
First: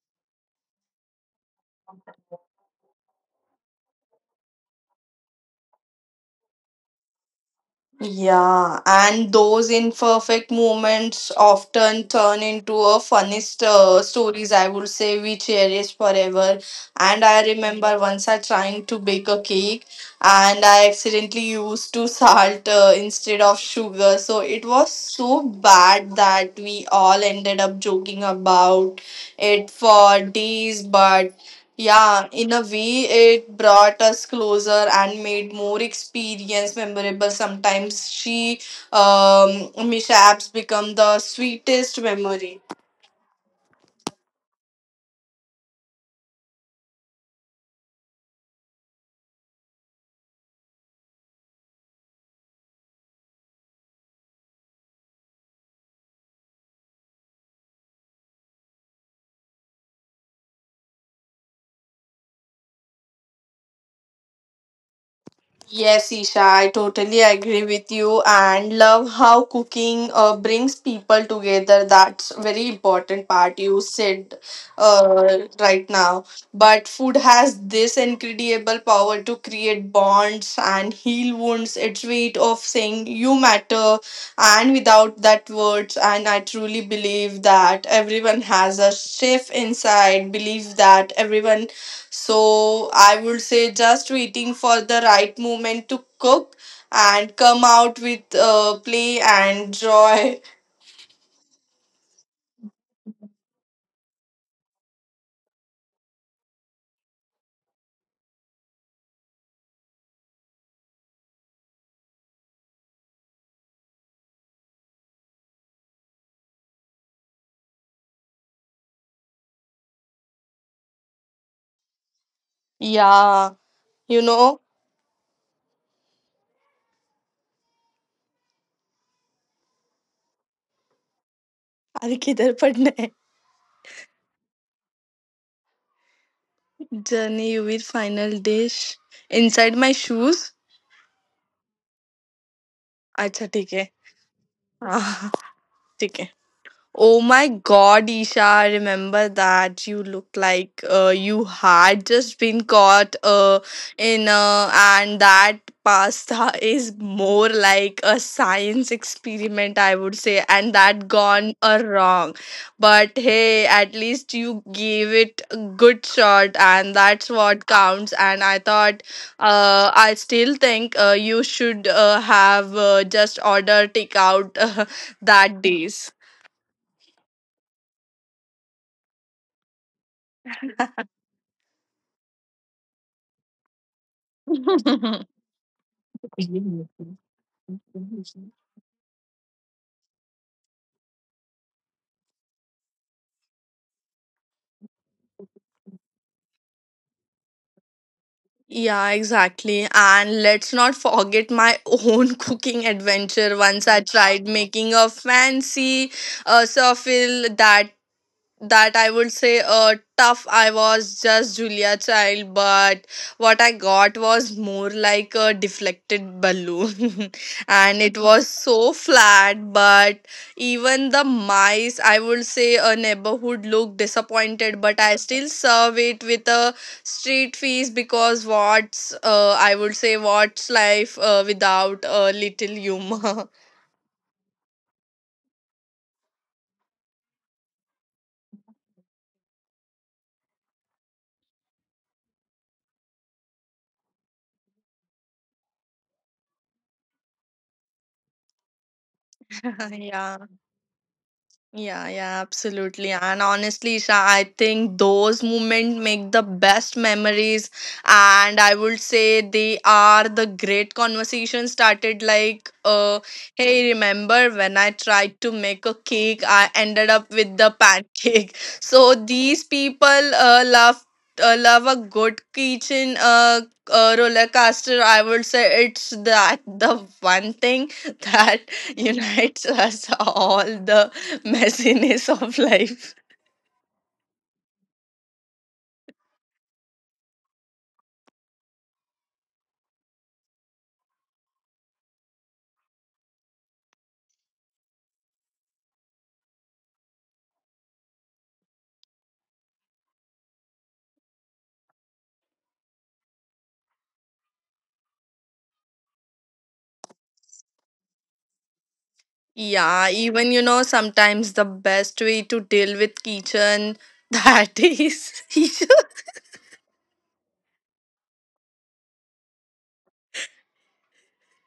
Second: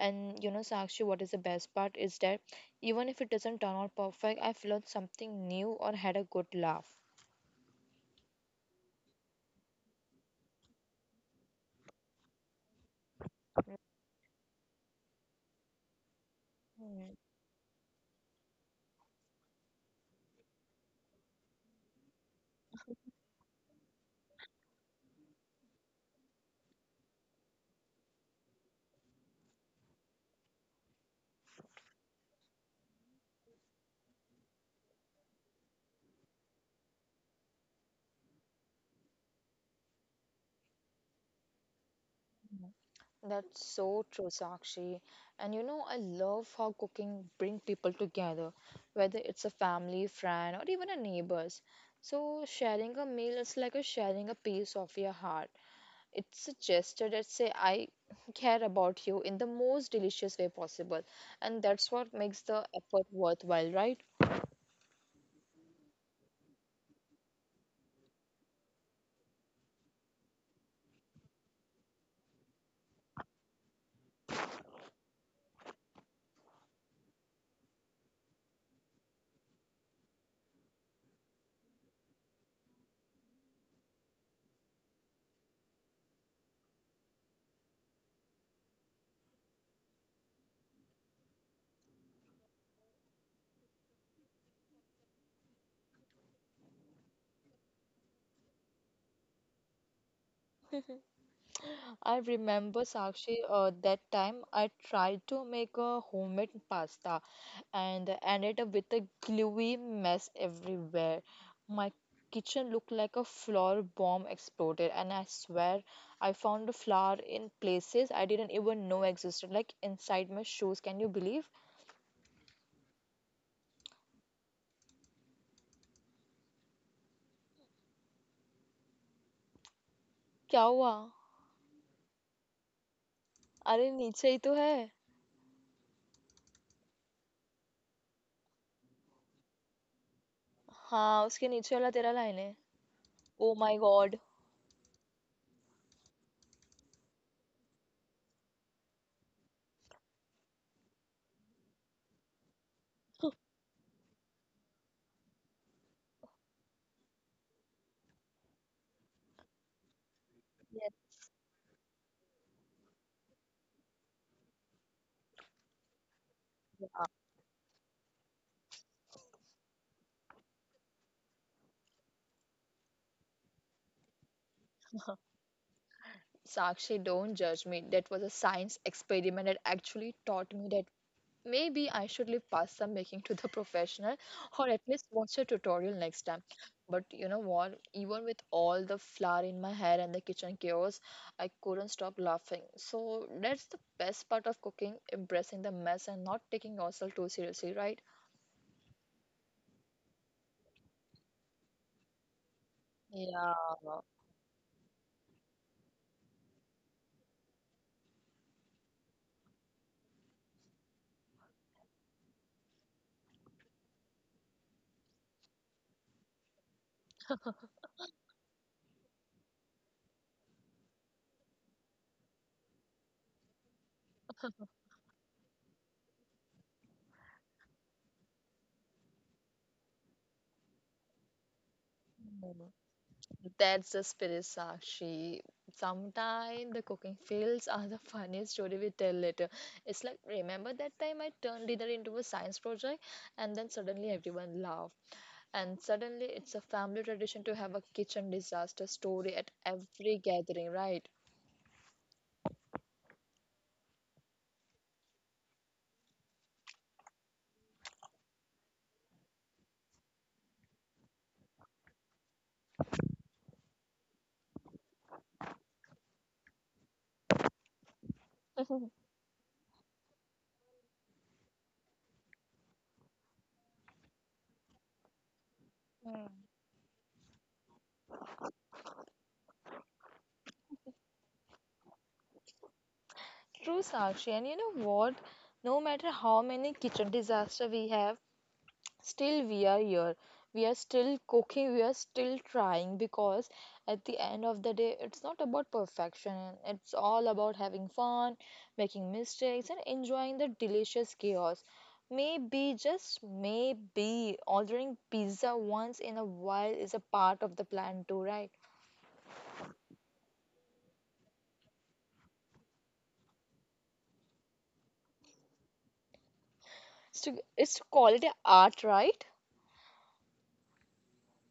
And you know, Sakshi, what is the best part is that even if it doesn't turn out perfect, I've learned something new or had a good laugh.
Yeah, and those imperfect moments often turn into a funniest stories, I would say we cherish forever.
Hmm.
And I remember once I trying to bake a cake, and I accidentally used to salt instead of sugar. So it was so bad that we all ended up joking about it for days. But yeah, in a way, it brought us closer and made more experience memorable. Sometimes mishaps become the sweetest memory.
That's so true, Sakshi. And you know, I love how cooking bring people together, whether it's a family, friend, or even a neighbors. So sharing a meal is like a sharing a piece of your heart. It's a gesture that say I <laughs> care about you in the most delicious way possible, and that's what makes the effort worthwhile, right?
Yes, Isha, I totally agree with you and love how cooking brings people together. That's very important part you said right now. But food has this incredible power to create bonds and heal wounds. It's way of saying you matter and without that words, and I truly believe that everyone has a chef inside. Believe that everyone, so I would say, just waiting for the right moment to cook and come out with play and joy.
I remember Sakshi, that time I tried to make a homemade pasta and ended up with a gluey mess everywhere. My kitchen looked like a flour bomb exploded, and I swear I found the flour in places I didn't even know existed, like inside my shoes. Can you believe?
Yeah, you know.
क्या हुआ?
अरे किधर पढ़ना है
अरे नीचे ही तो है.
Journey you final dish inside my shoes. Shoes
हाँ उसके नीचे वाला तेरा लाइन है है.
अच्छा
ओ
ठीक है
माय गॉड.
<laughs> हाँ, ठीक है Oh my God, Isha, I remember that you look like you had just been caught in, and that pasta <laughs> is more like a science experiment, I would say, and that gone wrong. But hey, at least you gave it a good shot, and that's what counts. And I thought, I still think you should have just order takeout <laughs> that days.
Sakshi, don't judge me. That was a science experiment that actually taught me that maybe I should leave pasta making to the <laughs> professional or at least watch a tutorial next time. But you know what? Even with all the flour in my hair and the kitchen chaos, I couldn't stop laughing. So that's the best part of cooking, embracing the mess and not taking yourself too seriously, right?
Yeah, exactly. And let's not forget my own <laughs> cooking adventure.
Yeah.
Once I tried making a fancy surfil that I would say tough. I was just Julia Child, but what I got was more like a deflected balloon, <laughs> and it was so flat. But even the mice, I would say, a neighborhood looked disappointed, but I still serve it with a street feast because what's I would say what's life without a little humor.
That's the spirit, Sakshi. Sometimes the cooking fails are the funniest story we tell later. It's like, remember that time I turned dinner into a science project and then suddenly everyone laughed. And suddenly it's a family tradition to have a kitchen disaster story at
<laughs>
every
Yeah.
gathering, right?
Yeah, yeah, absolutely. And honestly, Isha, I think those moments make the best memories. And I would say they are the great conversation started, like, hey, remember when I tried to make a cake, I ended up with the pancake. <laughs>
<laughs>
So these people uh, love love a good kitchen roller coaster, I would say, it's that
Mm.
the one thing <laughs> that unites us all. The <laughs> messiness of life.
True, Sakshi. And you know what? No matter how many kitchen disasters we have, still we are here, we are still cooking, we are still trying, because at the end of the day it's not about perfection, it's all about having fun, making mistakes, and enjoying the delicious chaos. Maybe just maybe ordering pizza once in a while is a part of the plan too, right?
Yeah, even sometimes the best way to deal with kitchen that is. <laughs>
It's, to, it's quality art, right?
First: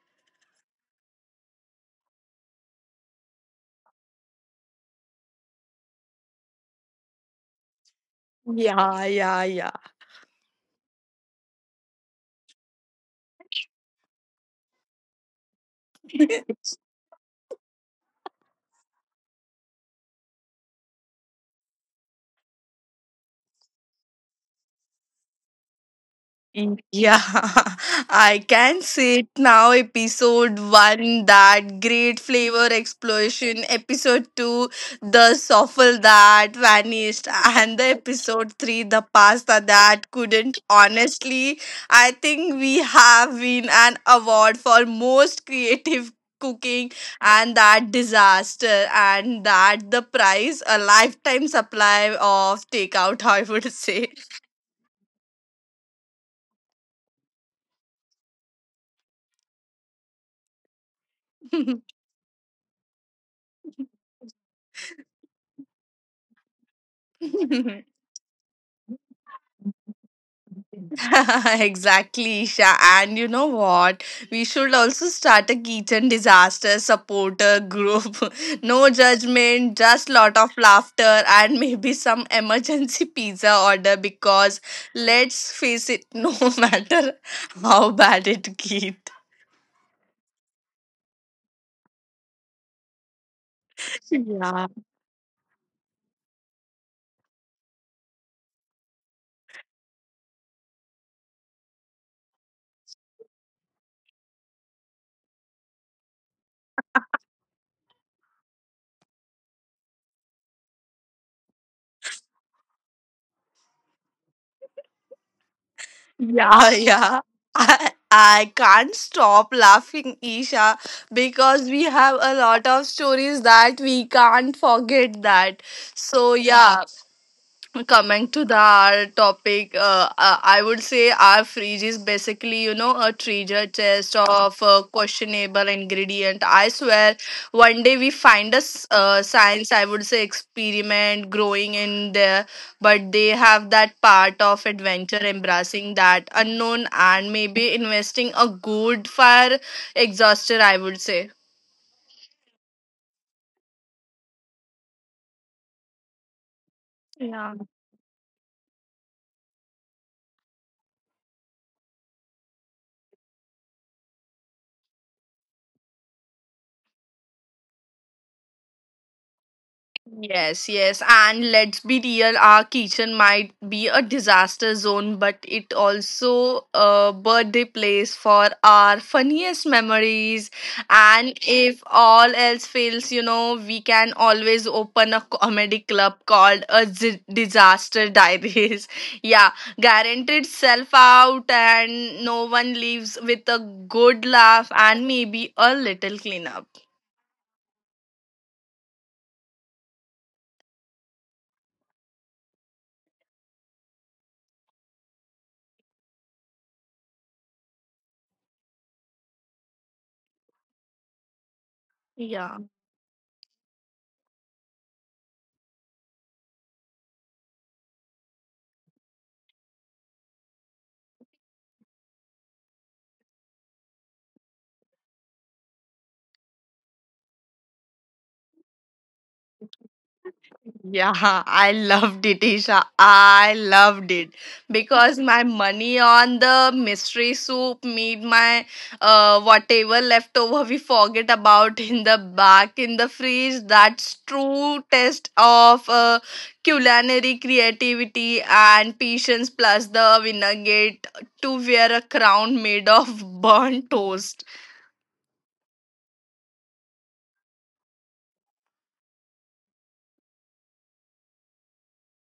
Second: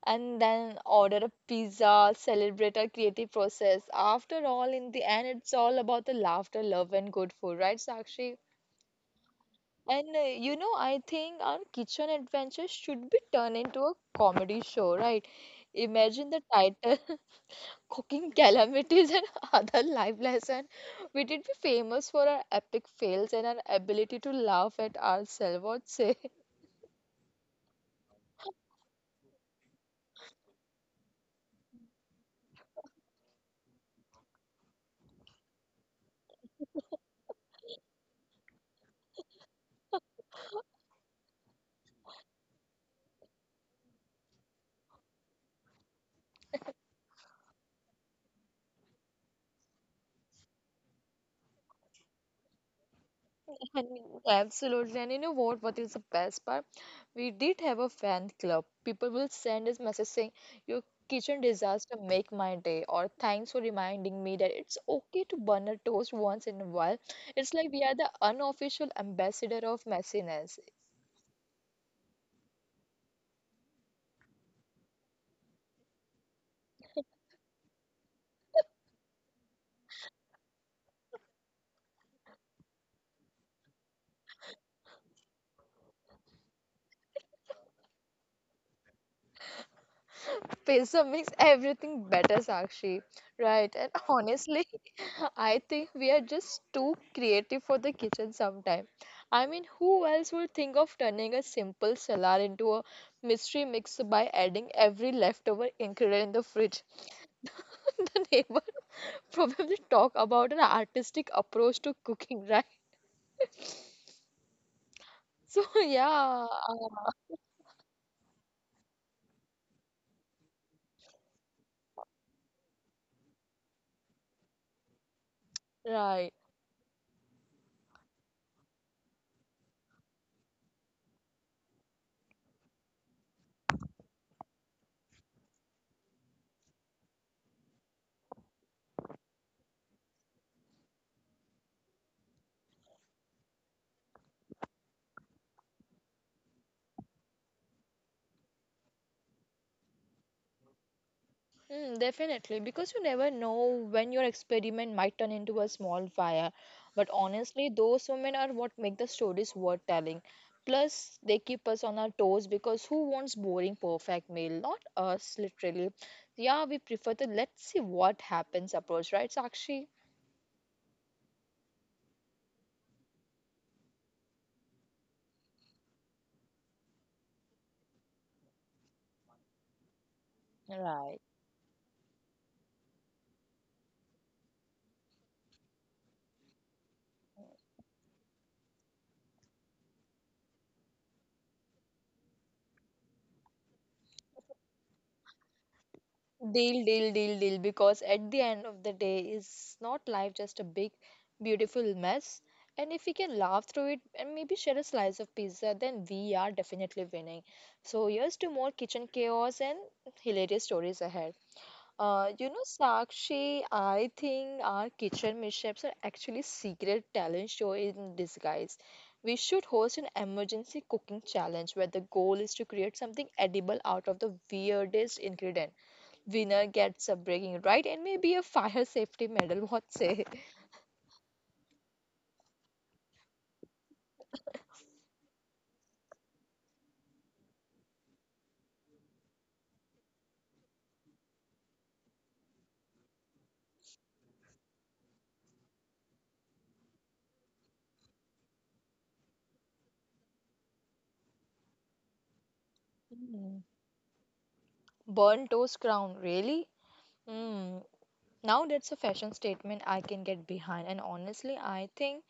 And then order a pizza, celebrate our creative process. After all, in the end, it's all about the laughter, love, and good food, right, Sakshi?
Yeah, yeah, yeah.
And you know, I think our kitchen adventures should be turned into a comedy show, right? Imagine the title, <laughs> Cooking Calamities and <laughs> Other Life Lesson. We did be famous for our epic fails and our ability to laugh at ourselves. What say?
Mm, yeah, <laughs> I can see it now. Episode 1, that great flavor explosion. Episode 2, the souffle that vanished. And the episode 3, the pasta that couldn't. Honestly, I think we have win an award for most creative cooking and that disaster, and that the prize a lifetime supply of takeout, I would say.
And absolutely. And you know what? What is the best part? We did have a fan club. People will send us message saying, your kitchen disaster make my day, or thanks for reminding me that it's okay to burn a toast once in a while. It's like we are
<laughs>
the unofficial ambassador of messiness.
<laughs> Exactly, Isha. And you know what? We should also start a kitchen disaster supporter group. <laughs> No judgment, just lot of laughter, and <laughs> maybe some emergency pizza order because let's face it, no <laughs> matter how bad it gets.
Pizza makes everything better, Sakshi. Right. And honestly,
Yeah. <laughs>
<laughs> I think we are just too creative for the kitchen sometime. I mean, who else would think of turning a simple salad into a mystery mix by adding every leftover ingredient in the fridge? <laughs> The neighbor probably talk about an artistic approach to cooking, right? <laughs> So yeah,
Yeah, yeah. I can't stop laughing, Isha, because we have a lot of stories that we can't forget that. So,
right.
yeah, coming to the our topic I would say our fridge is basically a treasure chest of questionable ingredient. I swear one day we find a science, I would say, experiment growing in there. But they have that part of adventure embracing that unknown and maybe investing a good fire exhauster, I would say.
Mm, definitely, because you never know when your experiment might turn into a small fire. But honestly, those women are what make the stories worth telling. Plus, they keep us on our toes because who wants boring, perfect meal? Not us, literally. Yeah, we prefer the let's see what happens approach, right, Sakshi?
Yes, yes. And let's be real, our kitchen might be a disaster zone, but it also a birthday place for our funniest memories.
Right.
And if all else fails, we can always open a comedy club called a Disaster Diaries. <laughs> Yeah, guaranteed self out, and no one leaves with a good laugh and maybe a little cleanup.
Deal, deal, deal, deal. Because at the end of the day, is not life just a big, beautiful mess? And if we can laugh through it and maybe share a slice of pizza, then we are definitely winning. So here's to more kitchen chaos and hilarious stories ahead. You
Yeah.
know, Sakshi, I think our kitchen mishaps are actually secret talent show in disguise. We should host an emergency cooking challenge where the goal is to create something edible out of the weirdest ingredient, winner gets a breaking right and maybe a fire safety medal. <laughs> What say?
Yeah, I loved it, Isha. I loved it because my money on the mystery soup, meat, my whatever leftover we forget about <laughs> in the back in the fridge. That's true test of culinary creativity and patience. Plus, the winner get to wear a crown made of
Hmm.
burnt toast.
Burn toast crown, really? Hmm. Now that's a fashion statement I can get behind. And honestly, I think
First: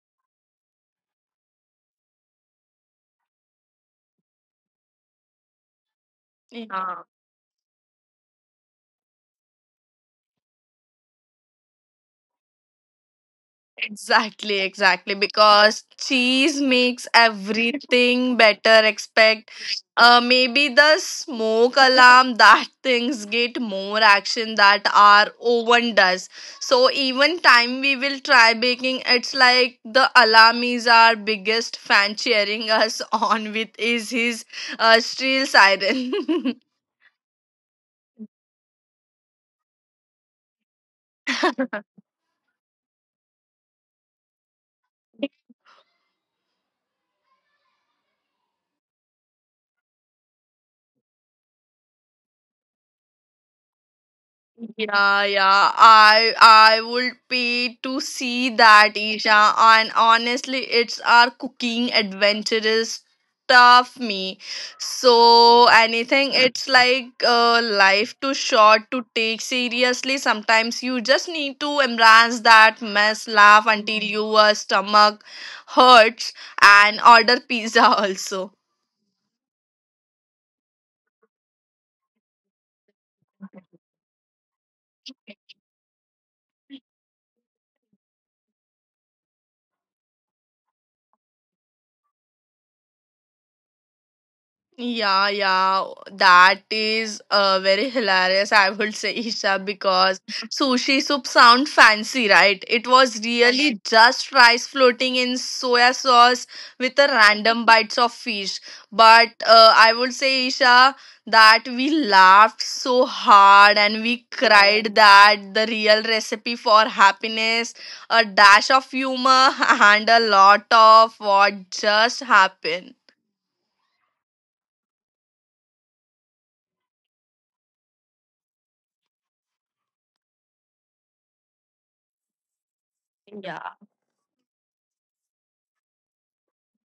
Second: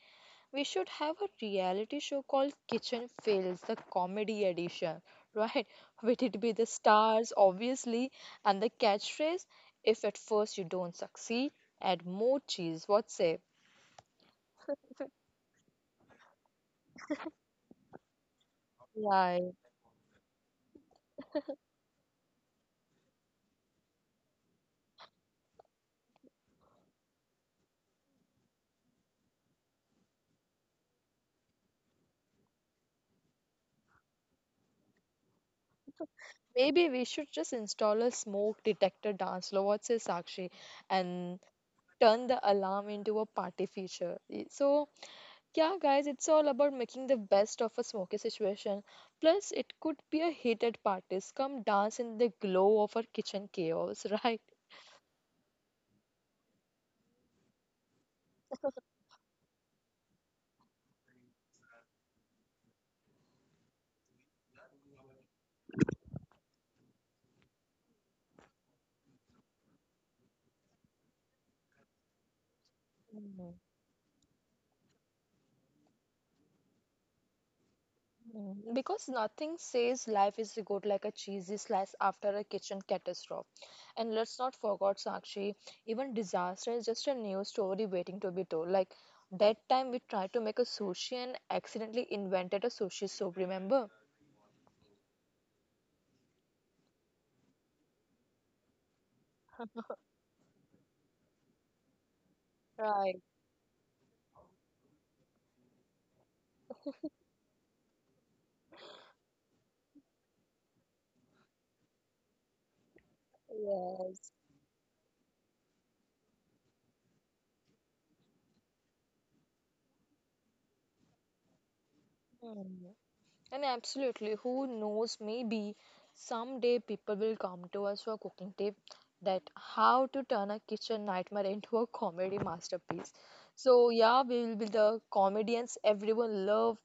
we should have a reality show called Kitchen Fails, the comedy edition, <laughs> right? With it be the
Yeah.
stars, obviously, and the catchphrase, if at first you don't succeed, add more cheese. What say?
Exactly, exactly. Because cheese makes everything better. Expect maybe the smoke alarm that things get more action that our oven does. So even time we will try baking, it's like the alarm is our biggest fan cheering us <laughs> on with is his steel siren.
Maybe we should just install a smoke detector dance floor, what says Sakshi, and turn the alarm into a party feature. Y- So,
<laughs>
yeah, guys, it's all about making the best of a smoky situation. Plus, it could be a hit at parties. Come dance in the glow of our kitchen chaos, <laughs> right?
Yeah, yeah. I would pay to see that, Isha. And honestly, it's our cooking adventurous stuff me. So anything, it's like life too short to take seriously. Sometimes you just need to embrace that mess, laugh until your stomach hurts, and order pizza <laughs> also.
Mm, because nothing says life is good like a cheesy slice after a kitchen catastrophe. And let's not forget, Sakshi, even disaster is just a new story waiting to be told. Like that time we tried to make a sushi and accidentally invented a sushi soup, remember?
Yeah, yeah, that is very hilarious, I would say, Isha, because sushi soup sound fancy, right? It was
Right,
really just rice floating in soya sauce with a random bites of fish. But I would say, Isha, that we laughed so hard and we
yes.
cried that the real recipe for happiness, a dash of humor, <laughs> and a lot of what just happened.
And absolutely, who knows, maybe someday people will come to us for cooking tip, that how to turn a kitchen nightmare into a comedy masterpiece. So yeah, we will be the comedians everyone love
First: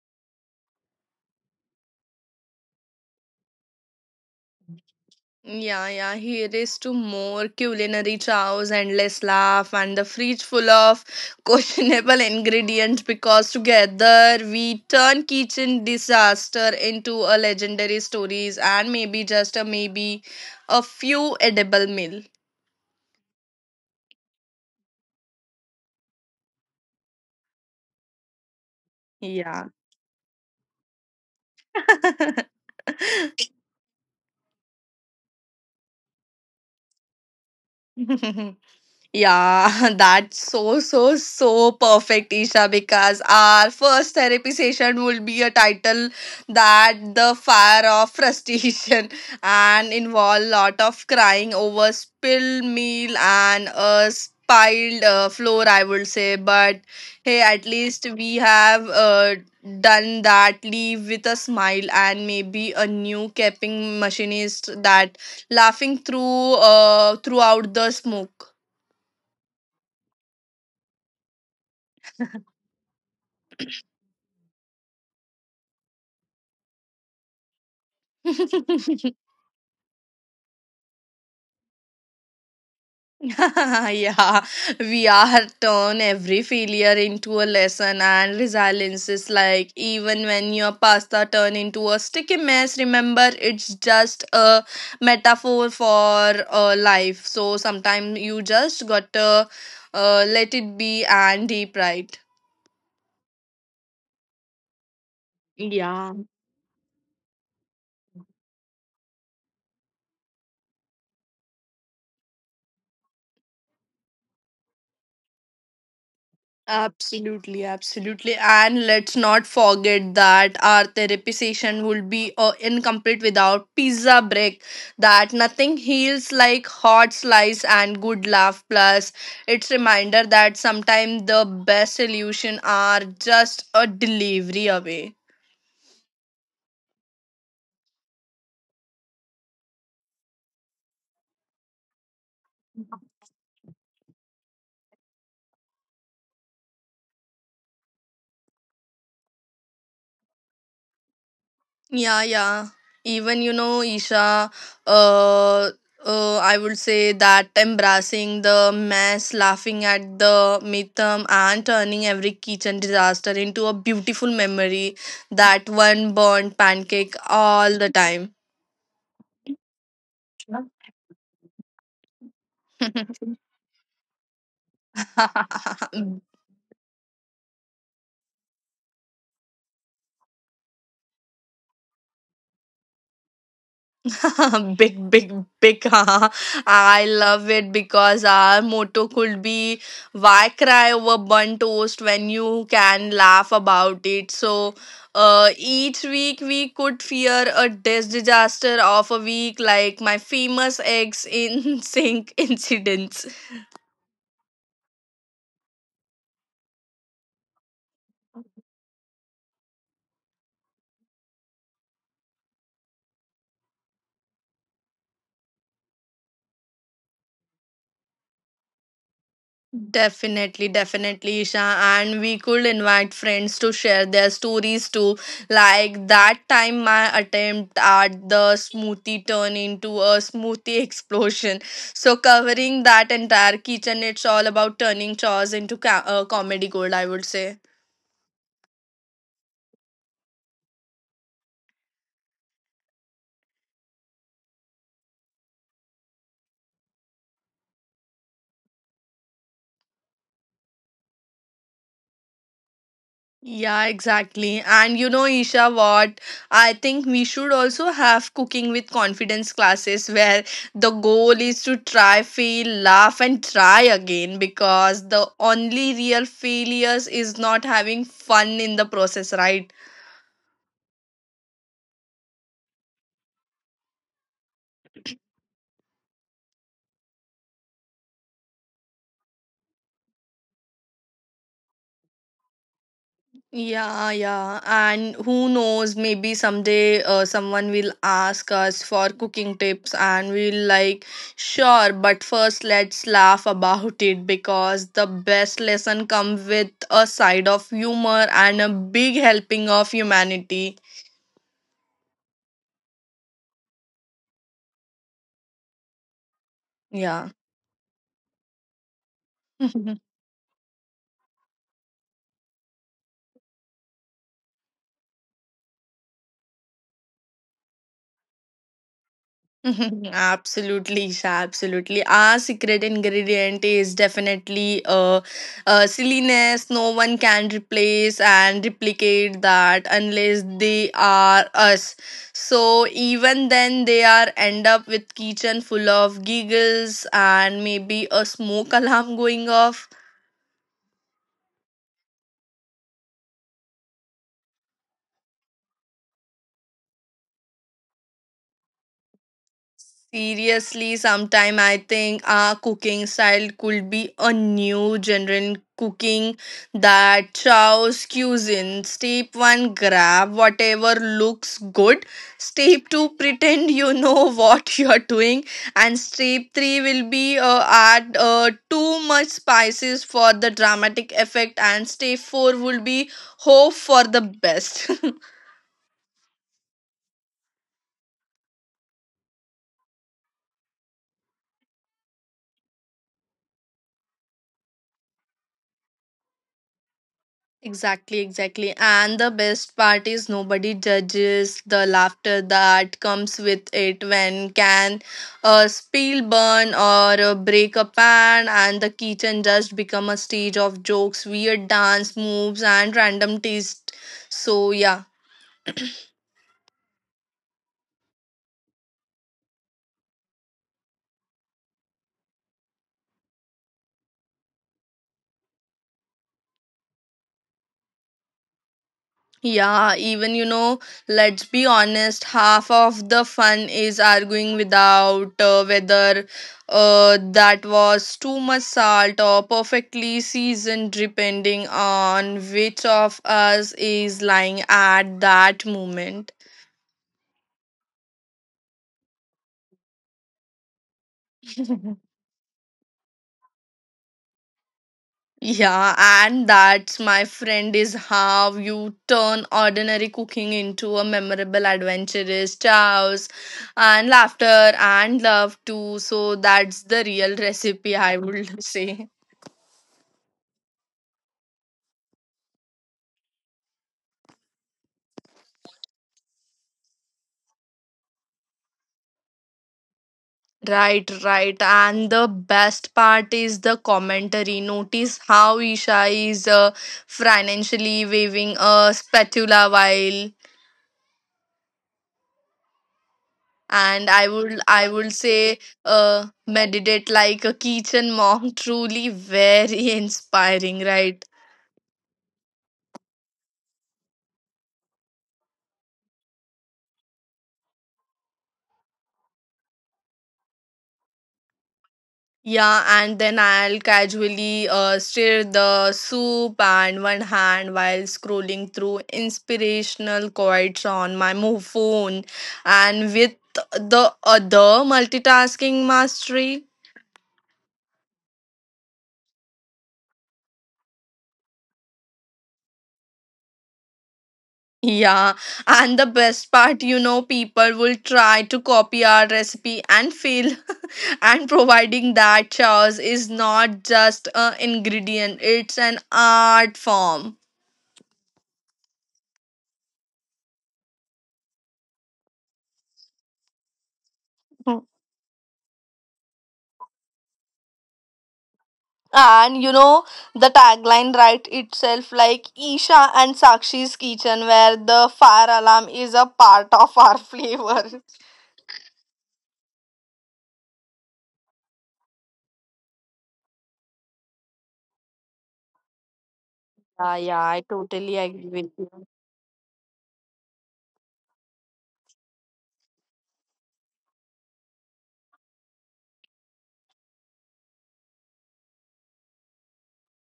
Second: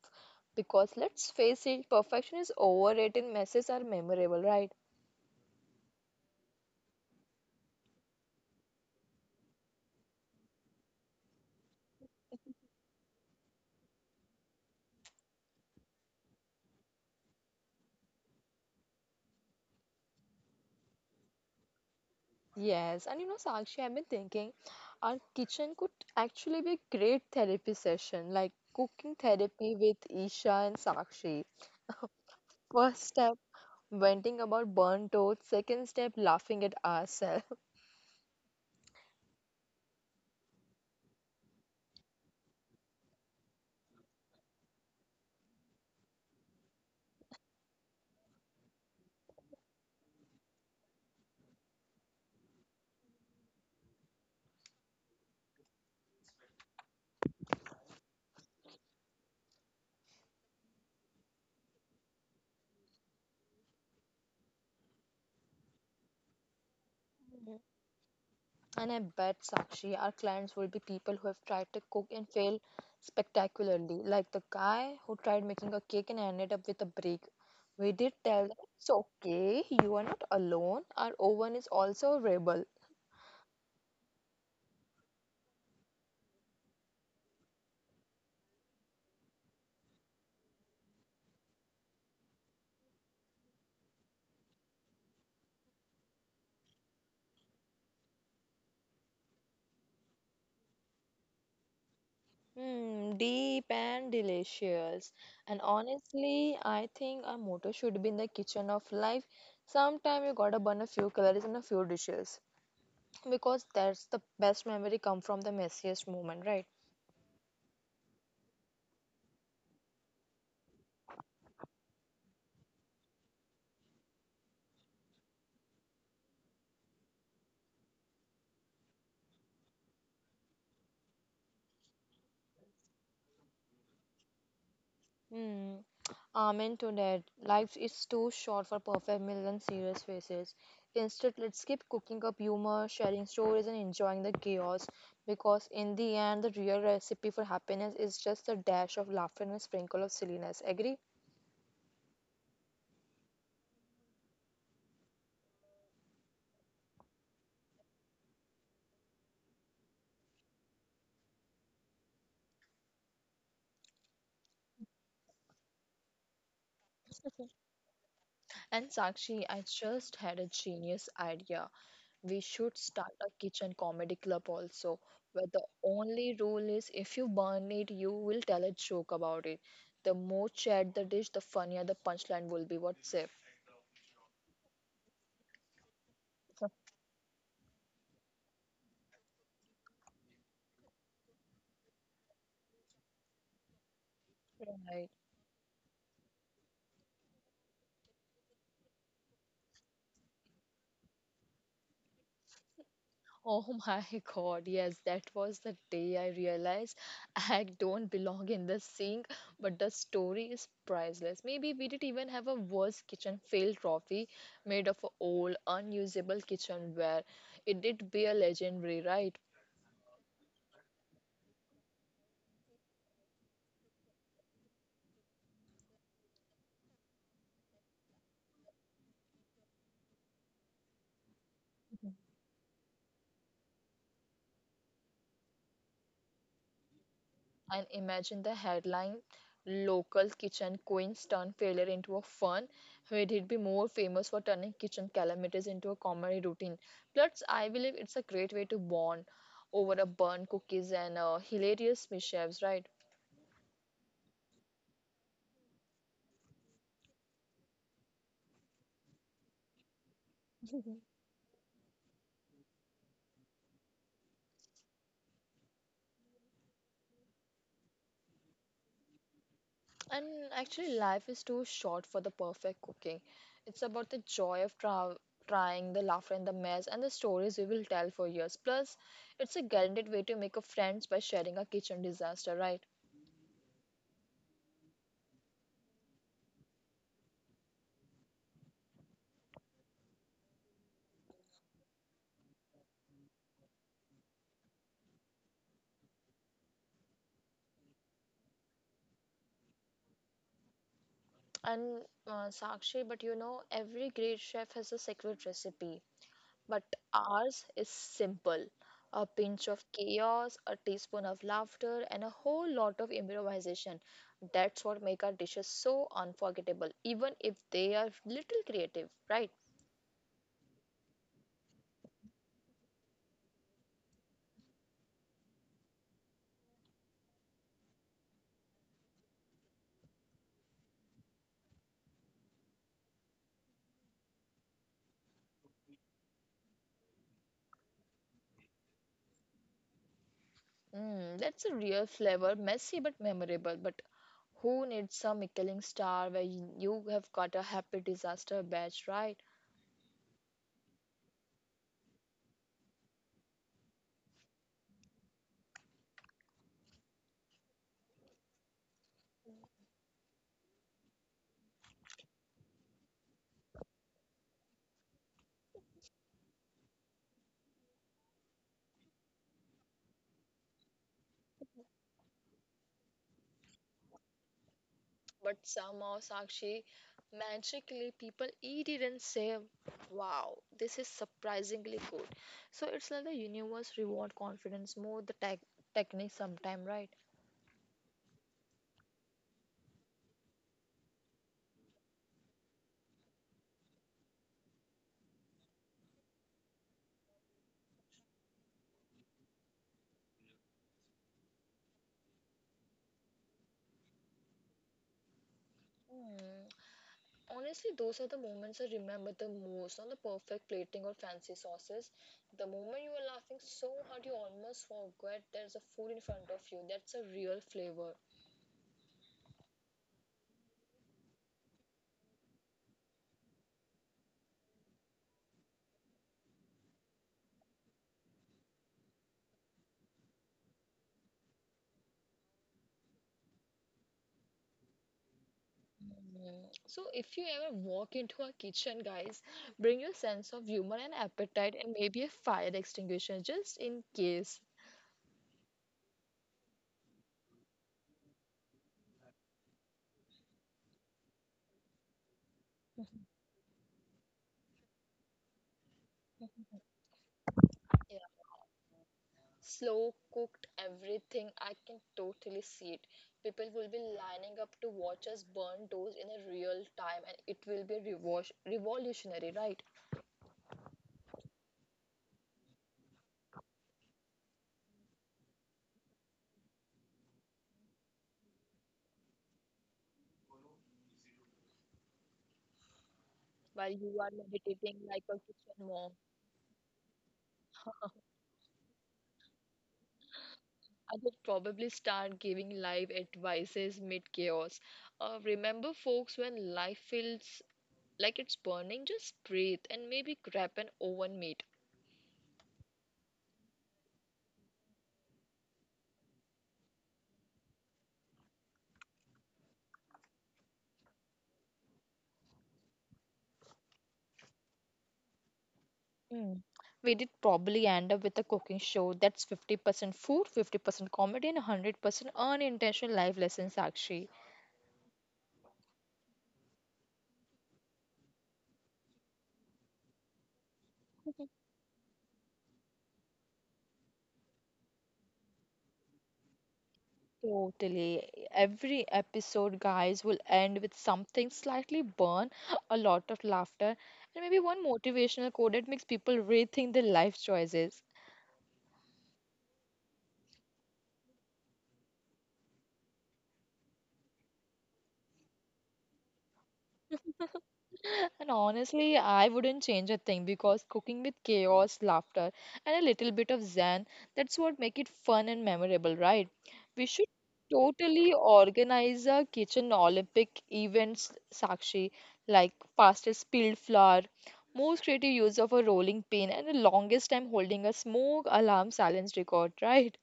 because let's face it, perfection is overrated, messes are memorable, right?
Yeah, yeah, here is to more culinary chows, endless laugh, and the fridge full of <laughs> questionable ingredients because together we turn kitchen disaster into a legendary stories and maybe just a maybe a few edible meal.
Yes, and you know, Sakshi, I've been thinking our kitchen could actually be a great therapy session, like cooking
Yeah.
therapy with Isha and Sakshi. First step,
<laughs>
venting about burnt toast. Second step, laughing at ourselves.
Yeah, <laughs> that's so perfect, Isha, because our first therapy session will be a title that the fire of frustration <laughs> and involve lot of crying over spilled meal and a spiled floor, I would say. But hey, at least we have done that. Leave with a smile and maybe a new capping machinist that laughing through
<laughs>
throughout the smoke.
And I bet, Sakshi, our clients will be people who have tried to cook and failed spectacularly, like the guy who tried making a cake and ended up with a brick. We did tell them it's
<laughs>
okay, you are not alone. Our oven is also a rebel.
Yeah, we are turn every failure into a lesson and resilience is like even when your pasta turn into a sticky mess, remember it's just a metaphor for life. So sometimes you just gotta let it be and deep right.
Hmm, deep and delicious. And
Yeah.
honestly, I think our motto should be in the kitchen of life. Sometime you gotta burn a few calories and a few dishes, because that's the best memory come from the messiest moment, right?
Absolutely, absolutely. And let's not forget that our therapy session would be incomplete without pizza break. That nothing heals like hot slice and good laugh. Plus, it's reminder that sometimes the best solution are just a delivery away.
Hmm, amen to that. Life is too short for perfect million serious faces. Instead, let's keep cooking up humor, sharing stories, and enjoying the chaos, because in the end the real recipe for happiness is just a dash of laughter and a sprinkle of silliness. Agree?
Yeah, yeah. Even you know, Isha, uh, I would say that embracing the mess, laughing at the mythm, and turning every kitchen disaster into a beautiful memory that one burnt pancake all the time.
And Sakshi, I just had a genius idea. We should start a
<laughs>
kitchen comedy club also, where the
<laughs>
only rule is if you burn it, you will tell a joke about it. The more shared the dish, the funnier the punchline will be. What's it?
<laughs> big, big, big. <laughs> Haha, I love it because our motto could be why cry over burnt toast when you can laugh about it. So, each week we could fear a disaster of a week like my famous eggs in <laughs> sink incidents.
Oh my <laughs> God, yes, that was the day I realized <laughs> I don't belong in the sink, but the story is priceless. Maybe we did even have a worst kitchen fail trophy made of old, unusable kitchenware. It did be a legendary, right?
Definitely, definitely, Isha. And we could invite friends to share their stories too. Like that time, my attempt at the smoothie turned into a smoothie <laughs> explosion. So, covering that entire kitchen, it's all about turning chores into comedy gold, I would say.
And imagine the headline, local kitchen queen into a fun, where it'd be more famous for turning calamities into a comedy routine. Plus, I believe it's a great way to bond over a burn cookies and hilarious mishaps, right?
Yeah, exactly. And you know, Isha, what? I think we should also have cooking with confidence classes where the
Mhm.
goal is to try, fail, laugh, and try again because the only real failures is not having fun in the process, right?
And actually, life is too short for the perfect cooking. It's about the joy of trying, the laughter and the mess, and the stories we will tell for years. Plus, it's a guaranteed way to make a friends by sharing a kitchen disaster, right?
Yeah, yeah. And who knows, maybe someday someone will ask us for cooking tips and we'll like, sure, but first let's laugh about it because the best lesson comes with a side of humor and a big helping of humanity.
And Sakshi, but you know, every great chef has a secret recipe, but
Yeah.
ours is simple: a pinch of
<laughs>
chaos, a teaspoon of laughter, and a whole lot of improvisation. That's what make our dishes so unforgettable, even if they are little creative, right?
<laughs> Absolutely, Isha, absolutely. Our secret ingredient is definitely silliness. No one can replace and replicate that unless they are us. So even then, they are end up with kitchen full of giggles and maybe a smoke <laughs> alarm going off.
Mm, that's a real flavor, messy but memorable. But who needs some Michelin star where you have got a happy disaster batch, right?
Seriously, sometime I think our cooking style could be a new general cooking that chows cuisine. Step one, grab whatever looks good. Step two, pretend you know <laughs> what you're doing. And step three will be add too much spices for the dramatic effect. And step four will be hope for the best. <laughs>
But somehow, Sakshi, magically people eat it and say, wow, this is surprisingly good. So it's like the universe reward confidence more the technique sometime, right?
Exactly, exactly. And the best part is nobody judges the laughter that comes with it when can a spill burn or break a pan and the kitchen just become a stage of jokes, weird dance moves and random taste. So yeah.
Hmm. Honestly, those are the moments I remember the most. Not the perfect plating or fancy sauces. The moment you are laughing so hard, you almost forget there's a food in front of you. That's a real flavor.
Yeah, even you know, let's be honest, half of the fun is arguing without whether that was too much salt or perfectly seasoned, depending on which of us is lying at that moment.
Mm. So, if you ever walk into a kitchen, guys, bring your sense of humor and appetite and maybe a fire extinguisher just in case.
Yeah, and that's my friend is how you turn ordinary cooking into a memorable adventurous chows and laughter and love too. So that's the real recipe I
Yeah,
would <laughs> say.
slow cooked everything. I can totally see it. People will be lining up to watch us burn those in a real time, and it will be revolutionary, right?
Right, right. And the best part is the commentary. Notice how Isha is financially waving a spatula while
While
and
you
i
are
would i
meditating
would
like a
say
kitchen monk,
meditate like a kitchen monk truly very <laughs> inspiring,
I
right?
would probably start giving live advices mid chaos. Remember, folks, when life feels like it's burning, just breathe and maybe grab an oven mitt.
Yeah, and then I'll casually stir the soup and one hand while scrolling through inspirational quotes on my phone and with the other multitasking
Mm,
mastery.
we did probably end up with a cooking show that's 50% food, 50% comedy, and 100% unintentional life lessons, actually.
Yeah, and the best part, you know, people will try to copy our recipe and fail and providing that chaos is not just an ingredient, it's an art form.
Totally. Every episode, guys, will end with something slightly burn, a lot of laughter, and maybe one motivational quote that makes people rethink their life choices.
And you know the tagline right itself like Isha and Sakshi's kitchen where the fire alarm is a part of our flavor. <laughs>
And honestly, I wouldn't change a thing, because cooking with chaos, laughter, and a little bit of zen, that's what make it fun and memorable, right? We
Yeah,
should
yeah, I totally
totally
agree with you.
organize a kitchen Olympic events, Sakshi, like fastest spilled flour, most creative use of a rolling pin, and the longest time holding a smoke alarm silence record, right?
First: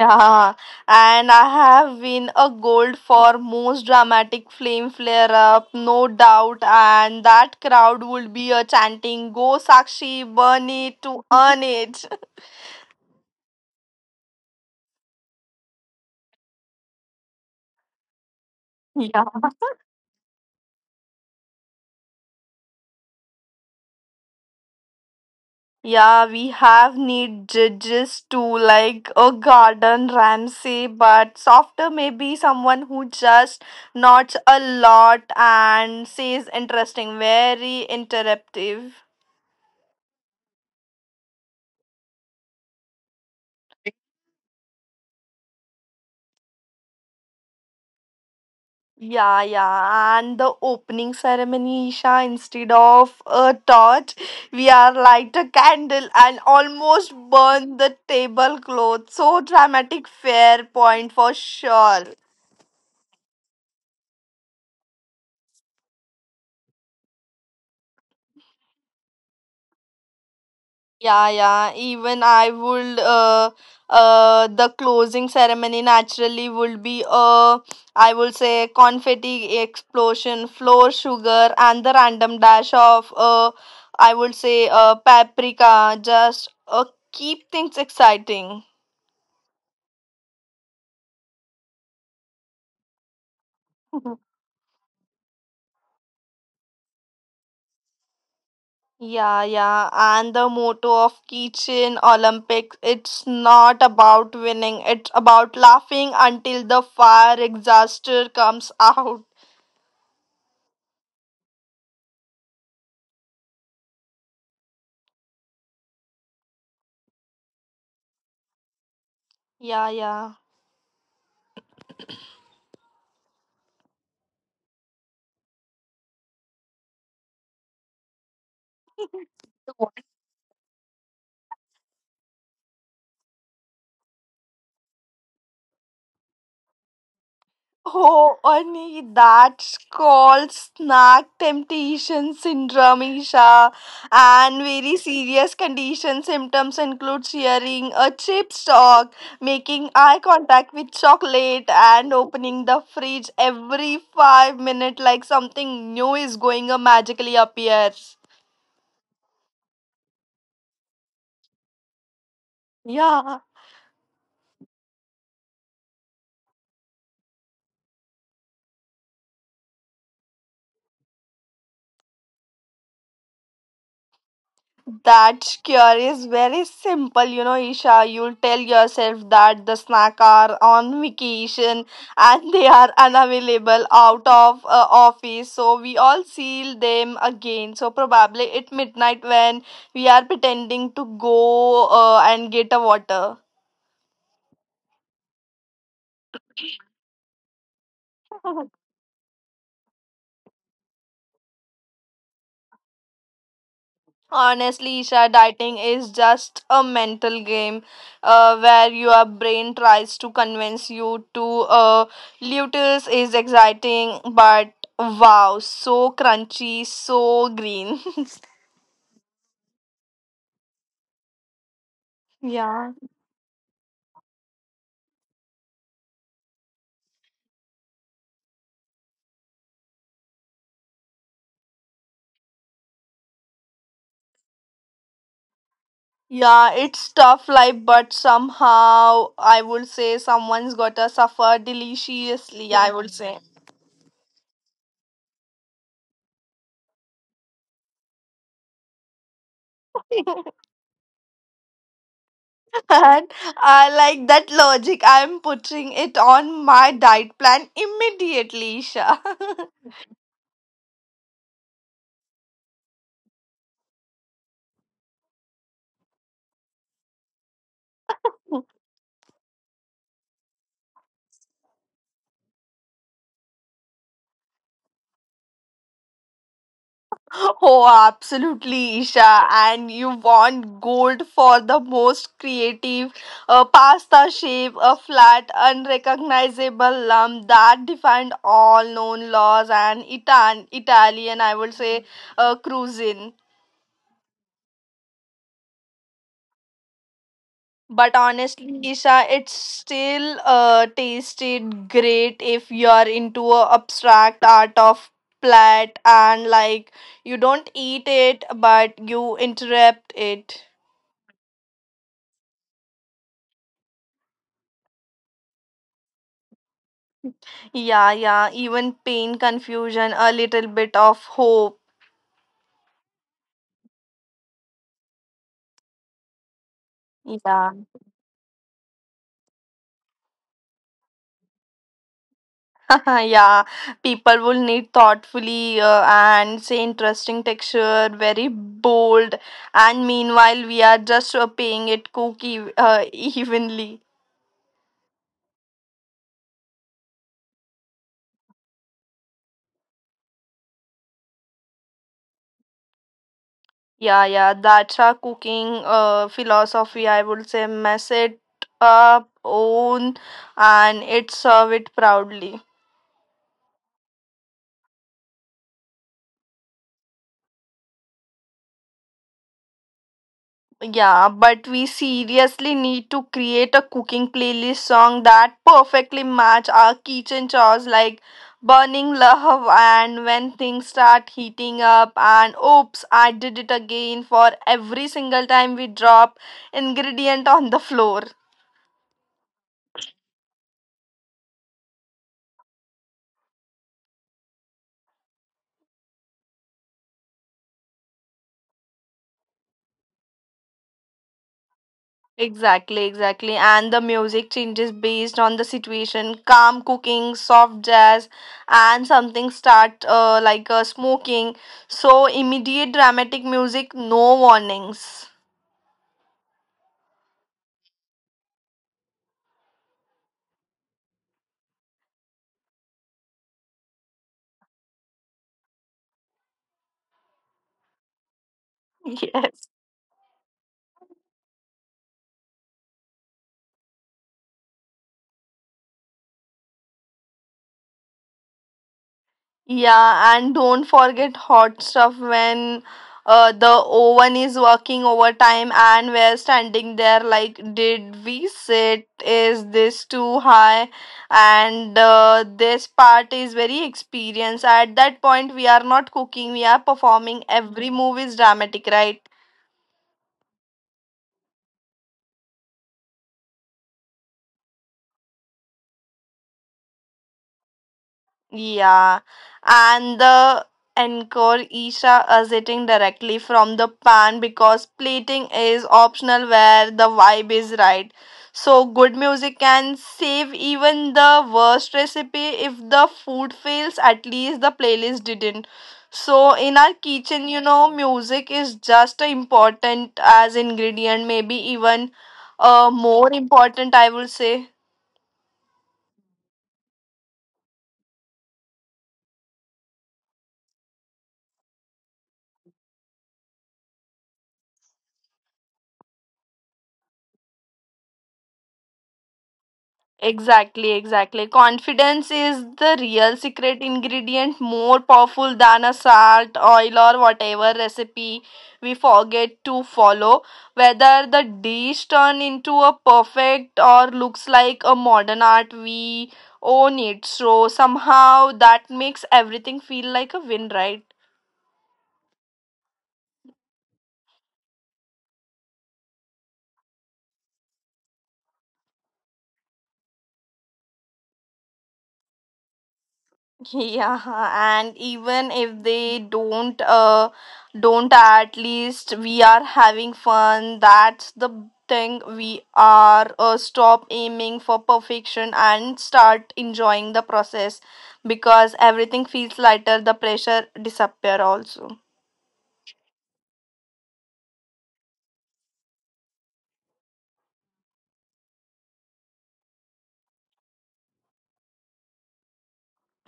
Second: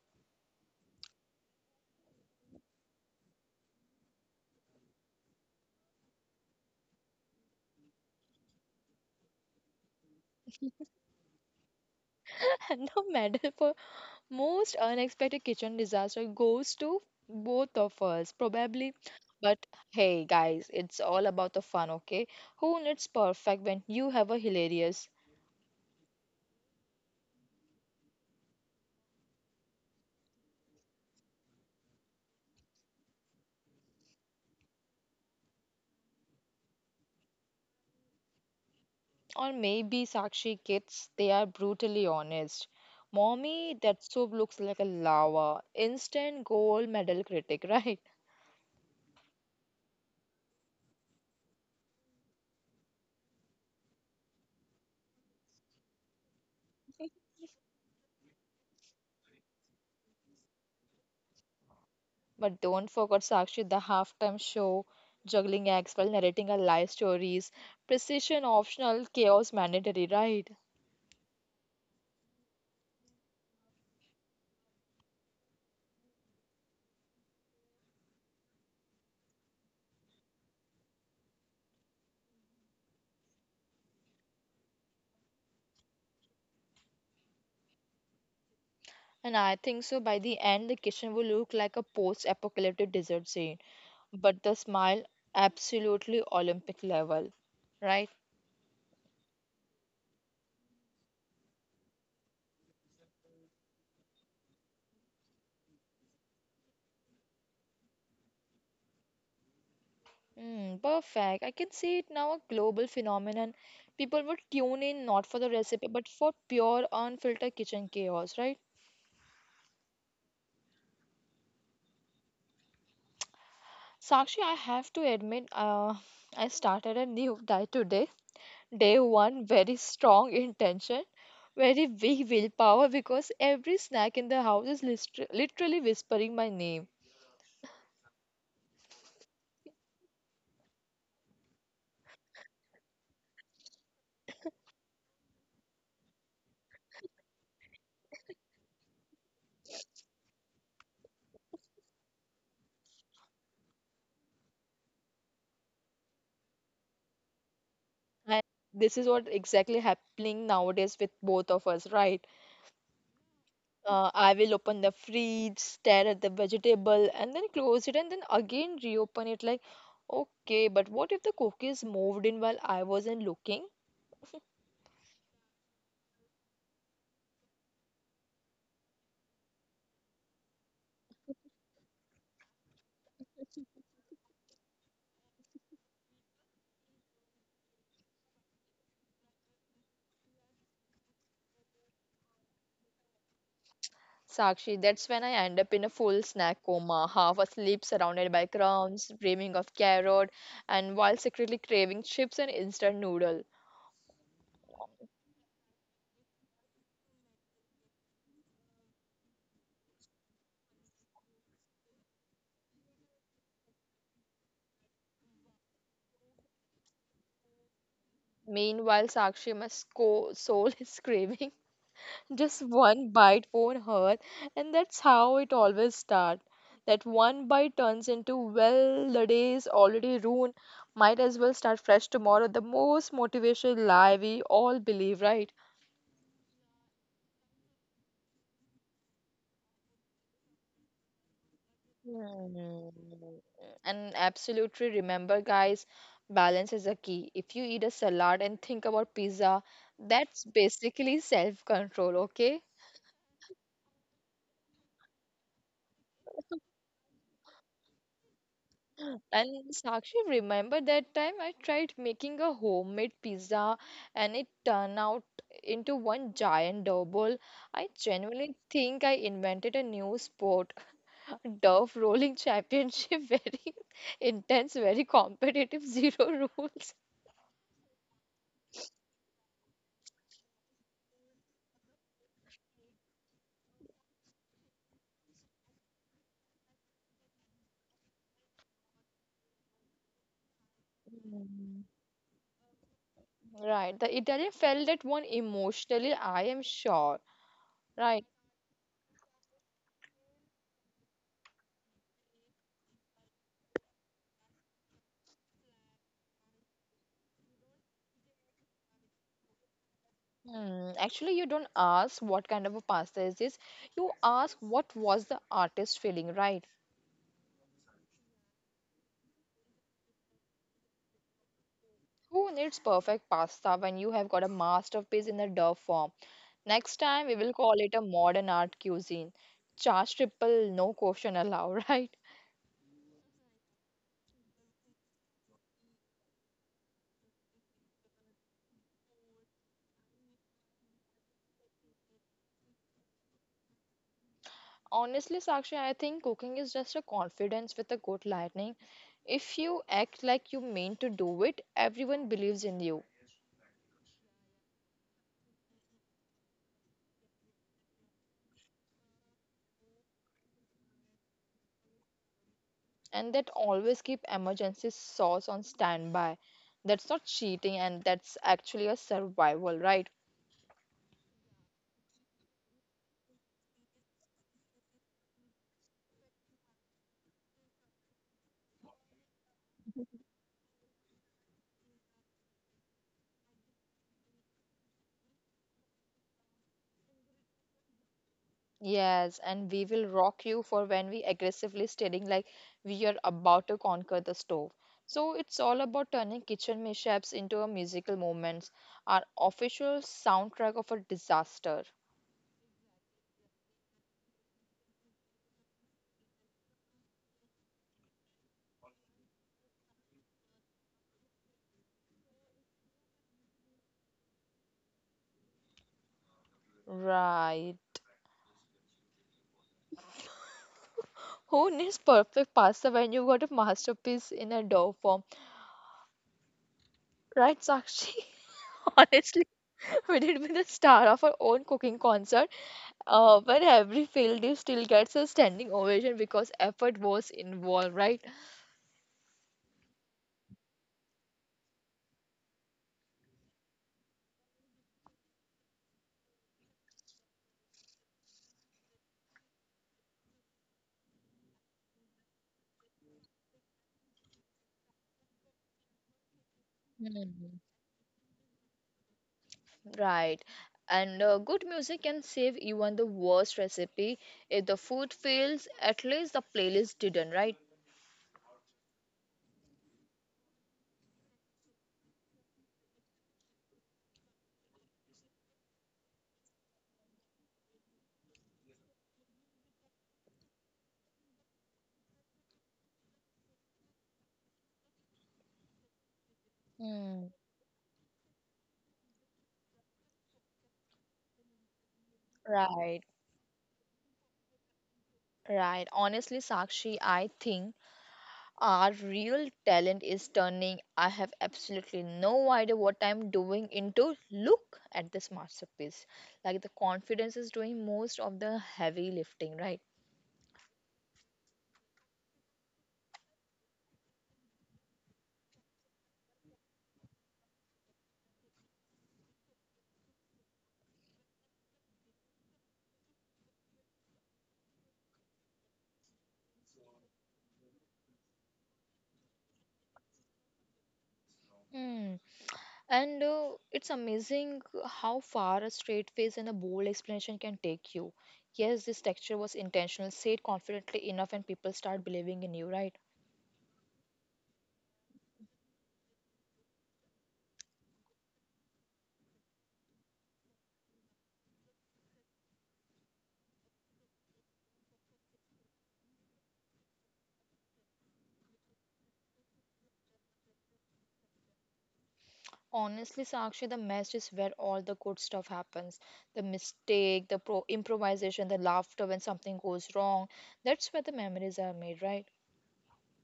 Yeah, and I have win a gold for most dramatic flame flare up, no doubt. And that crowd would be a chanting, "Go Sakshi, burn it to earn it." <laughs>
<laughs> And the medal for most unexpected kitchen disaster goes to both of us, probably.
Yeah,
But hey, guys, it's all about the fun, okay? Who needs perfect when you have a hilarious?
yeah, we have need judges too, like a garden Ramsay, but softer maybe someone who just nods a lot and says interesting, very interruptive.
Or maybe Sakshi kids, they are brutally honest. Mommy, that soup looks like a lava. Instant gold medal critic, <laughs> right?
Yeah, yeah, and the opening ceremony, Isha, instead of a torch, we are light a candle and almost burn the tablecloth. So dramatic, fair point for sure.
But don't forget Sakshi, the halftime show, juggling acts while narrating our life stories. Precision optional, chaos mandatory, right?
Yeah, yeah. Even I would. The closing ceremony naturally would be I would say confetti explosion, floor sugar, and the random dash of I would say paprika. Just keep things exciting.
And I think so by the end, the kitchen will look like a post apocalyptic desert scene,
<laughs>
but the smile absolutely Olympic level, right?
Yeah, yeah, and the motto of Kitchen Olympics, it's not about winning, it's about laughing until the fire exhaustor comes out.
Mm, perfect. I can see it now, a global phenomenon. People would tune in not for the recipe, but for pure, unfiltered kitchen chaos, right?
Yeah, yeah.
Sakshi, I have to admit, I started a new diet today. Day one, very strong intention, very weak willpower, because every snack in the house is literally whispering my name.
Oh, Ani, that's called snack temptation syndrome, Isha. And very serious condition symptoms include shearing a chip stalk, making eye contact with chocolate, and opening the fridge every 5 minutes like something new is going to magically appear.
And this is what exactly happening nowadays with both of us, right?
Yeah.
I will open the fridge, stare at the vegetable, and then close it, and then again reopen it. Like, okay, but what if the cookies moved in while I wasn't looking?
That cure is very simple, you know, Isha. You'll tell yourself that the snack are on vacation and <laughs> they are unavailable out of office. So we all seal them again. So probably at midnight when we are pretending to go and get a water.
Sakshi, that's when I end up in a full snack coma, half asleep, surrounded by crumbs, dreaming of carrot, and while secretly craving chips and instant noodle.
Honestly, Isha, dieting is just a mental game where your brain tries to convince you to lutels is exciting, but wow, so crunchy, so green. <laughs>
Meanwhile, Sakshi, my soul <laughs> is craving just
Yeah.
one bite won't hurt, and that's how it always starts. That one bite turns into, well, the day is already ruined, might as well start fresh tomorrow. The most motivational lie we all believe, right?
Yeah, it's tough life, but somehow I would say someone's gotta suffer deliciously, I
Hmm.
would say.
And absolutely remember, guys, balance is a key. If you eat a salad and think about pizza, that's basically self-control, okay?
<laughs> And I like that logic. I'm putting it on my diet plan immediately, Isha.
And
<laughs>
Sakshi, remember that time I tried making a homemade pizza and it turned out into one giant double. I genuinely think I invented a new sport, <laughs> Dove Rolling Championship, <laughs> very intense, very competitive, <laughs> zero rules.
Oh, absolutely, Isha. And you want gold for the most creative pasta shape, a flat, unrecognizable lump that defined all known laws and Italian, I would
Mm.
say, cuisine.
Right, the Italian felt that one emotionally, I am sure.
But
Right.
honestly, Isha, it still tasted great if you're into a abstract art of plat and like you don't eat it, but you interrupt it.
Hmm. Actually, you don't ask what kind of a pasta is this. You ask what was the artist feeling, right?
Yeah, yeah. Even pain, confusion, a little bit of hope.
Who needs perfect pasta when you have got a masterpiece in the dough form? Next time we will call
Yeah,
it a modern art cuisine. Charge triple, no question allowed, <laughs> right?
<laughs> yeah. People will need thoughtfully and say interesting texture, very bold. And meanwhile, we are just paying it cookie <laughs> evenly.
Honestly, Sakshi, I think cooking is just a confidence with a good lightning. If you act like you mean to do it, everyone believes in you.
Yeah, yeah. That's our cooking philosophy. I would say mess it up, own, and it serve it proudly.
And that always keep emergency sauce on standby. That's not cheating and that's actually a survival, right?
Yeah, but we seriously need to create a cooking playlist song that perfectly match our kitchen chores like burning love and when things start heating up and oops, I did it again for every single time we drop ingredient on the floor.
Yes, and we will rock you for when we aggressively staring like we are about to conquer the stove. So it's all about turning kitchen mishaps into a musical moments, our official soundtrack of a disaster.
Exactly, exactly. And the music changes based on the situation. Calm cooking, soft jazz, and something start like smoking. So immediate dramatic music, no warnings.
Right. Who needs perfect pasta when you got a masterpiece in a dough form? Right, Sakshi? <laughs> Honestly, we did be the star of our own cooking concert, where every failed dish still gets a standing ovation because effort was involved, right?
Yeah, and don't forget hot stuff when the oven is working overtime and we're standing there like, did we sit? Is this too high? And this part is very experience. At that point, we are not cooking, we are performing.
Hmm.
Every move is dramatic, right?
Right. And good music can save even the worst recipe. If the food fails, at least the playlist didn't, right?
Yeah, and the encore Isha are sitting directly from the pan because plating is optional where the vibe is right. So good music can save even the worst recipe if the food fails, at least the playlist didn't. So in our
Hmm.
kitchen, you know, music is just as important as ingredient, maybe even
Right.
more important, I will say.
Right. Honestly, Sakshi, I think our real talent is turning I have absolutely no idea what I'm doing into look at this masterpiece. Like the confidence is doing most of the heavy lifting, right?
Exactly, exactly. Confidence is the real secret ingredient, more powerful than a salt, oil, or whatever recipe we forget to follow. Whether the dish turn into a perfect or looks like a modern art, we own it. So somehow that makes everything feel like a win, right?
Hmm. And it's amazing how far a straight face and a bold explanation can take you. Yes, this texture was intentional. Say it confidently enough, and people start believing in you, right?
<laughs> Yeah, and even if they don't, at least we are having fun. That's the thing. We are stop aiming for perfection and start enjoying the process because everything feels lighter. The pressure disappear also.
Honestly, Sakshi, the mess is where all the good stuff happens. The mistake, the improvisation, the laughter when something goes wrong. That's where the memories are made, right?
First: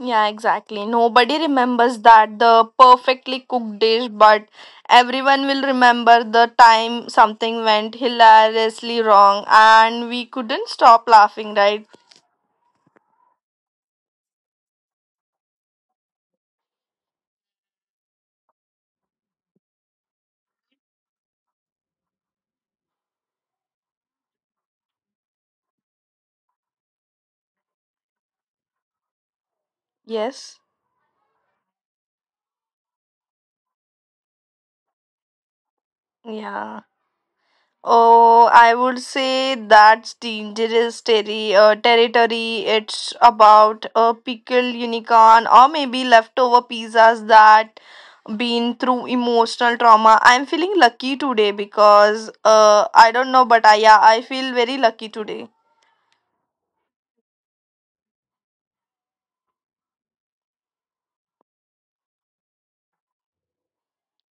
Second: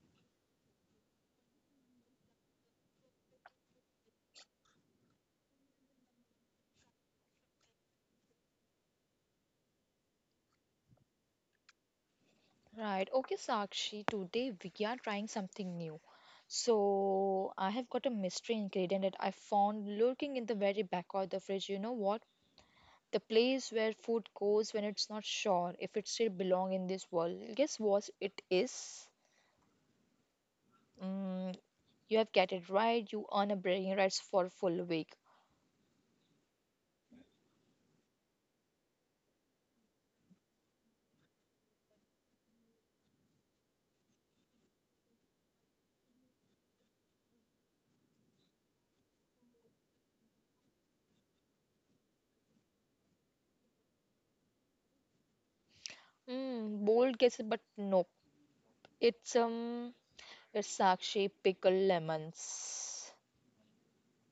Yeah, exactly. Nobody remembers that the perfectly cooked dish, but everyone will remember the time something went hilariously wrong and we couldn't stop laughing, right?
Right. Okay, Sakshi, today we are trying something new. So I have got a mystery ingredient that I found lurking in the very back of the fridge. You know what? The place where food goes when it's not sure if it still belong in this world. Guess what it is?
Yes.
Mm, you have get it right. You earn a bragging rights for a full week.
Yeah. Oh, I would say that's dangerous territory. It's about a pickled unicorn or maybe leftover pizzas that been through emotional trauma. I'm feeling lucky today because I don't know, but I feel very lucky today.
Mm, bold guesses, but nope. It's um, it's Sakshi pickle lemons.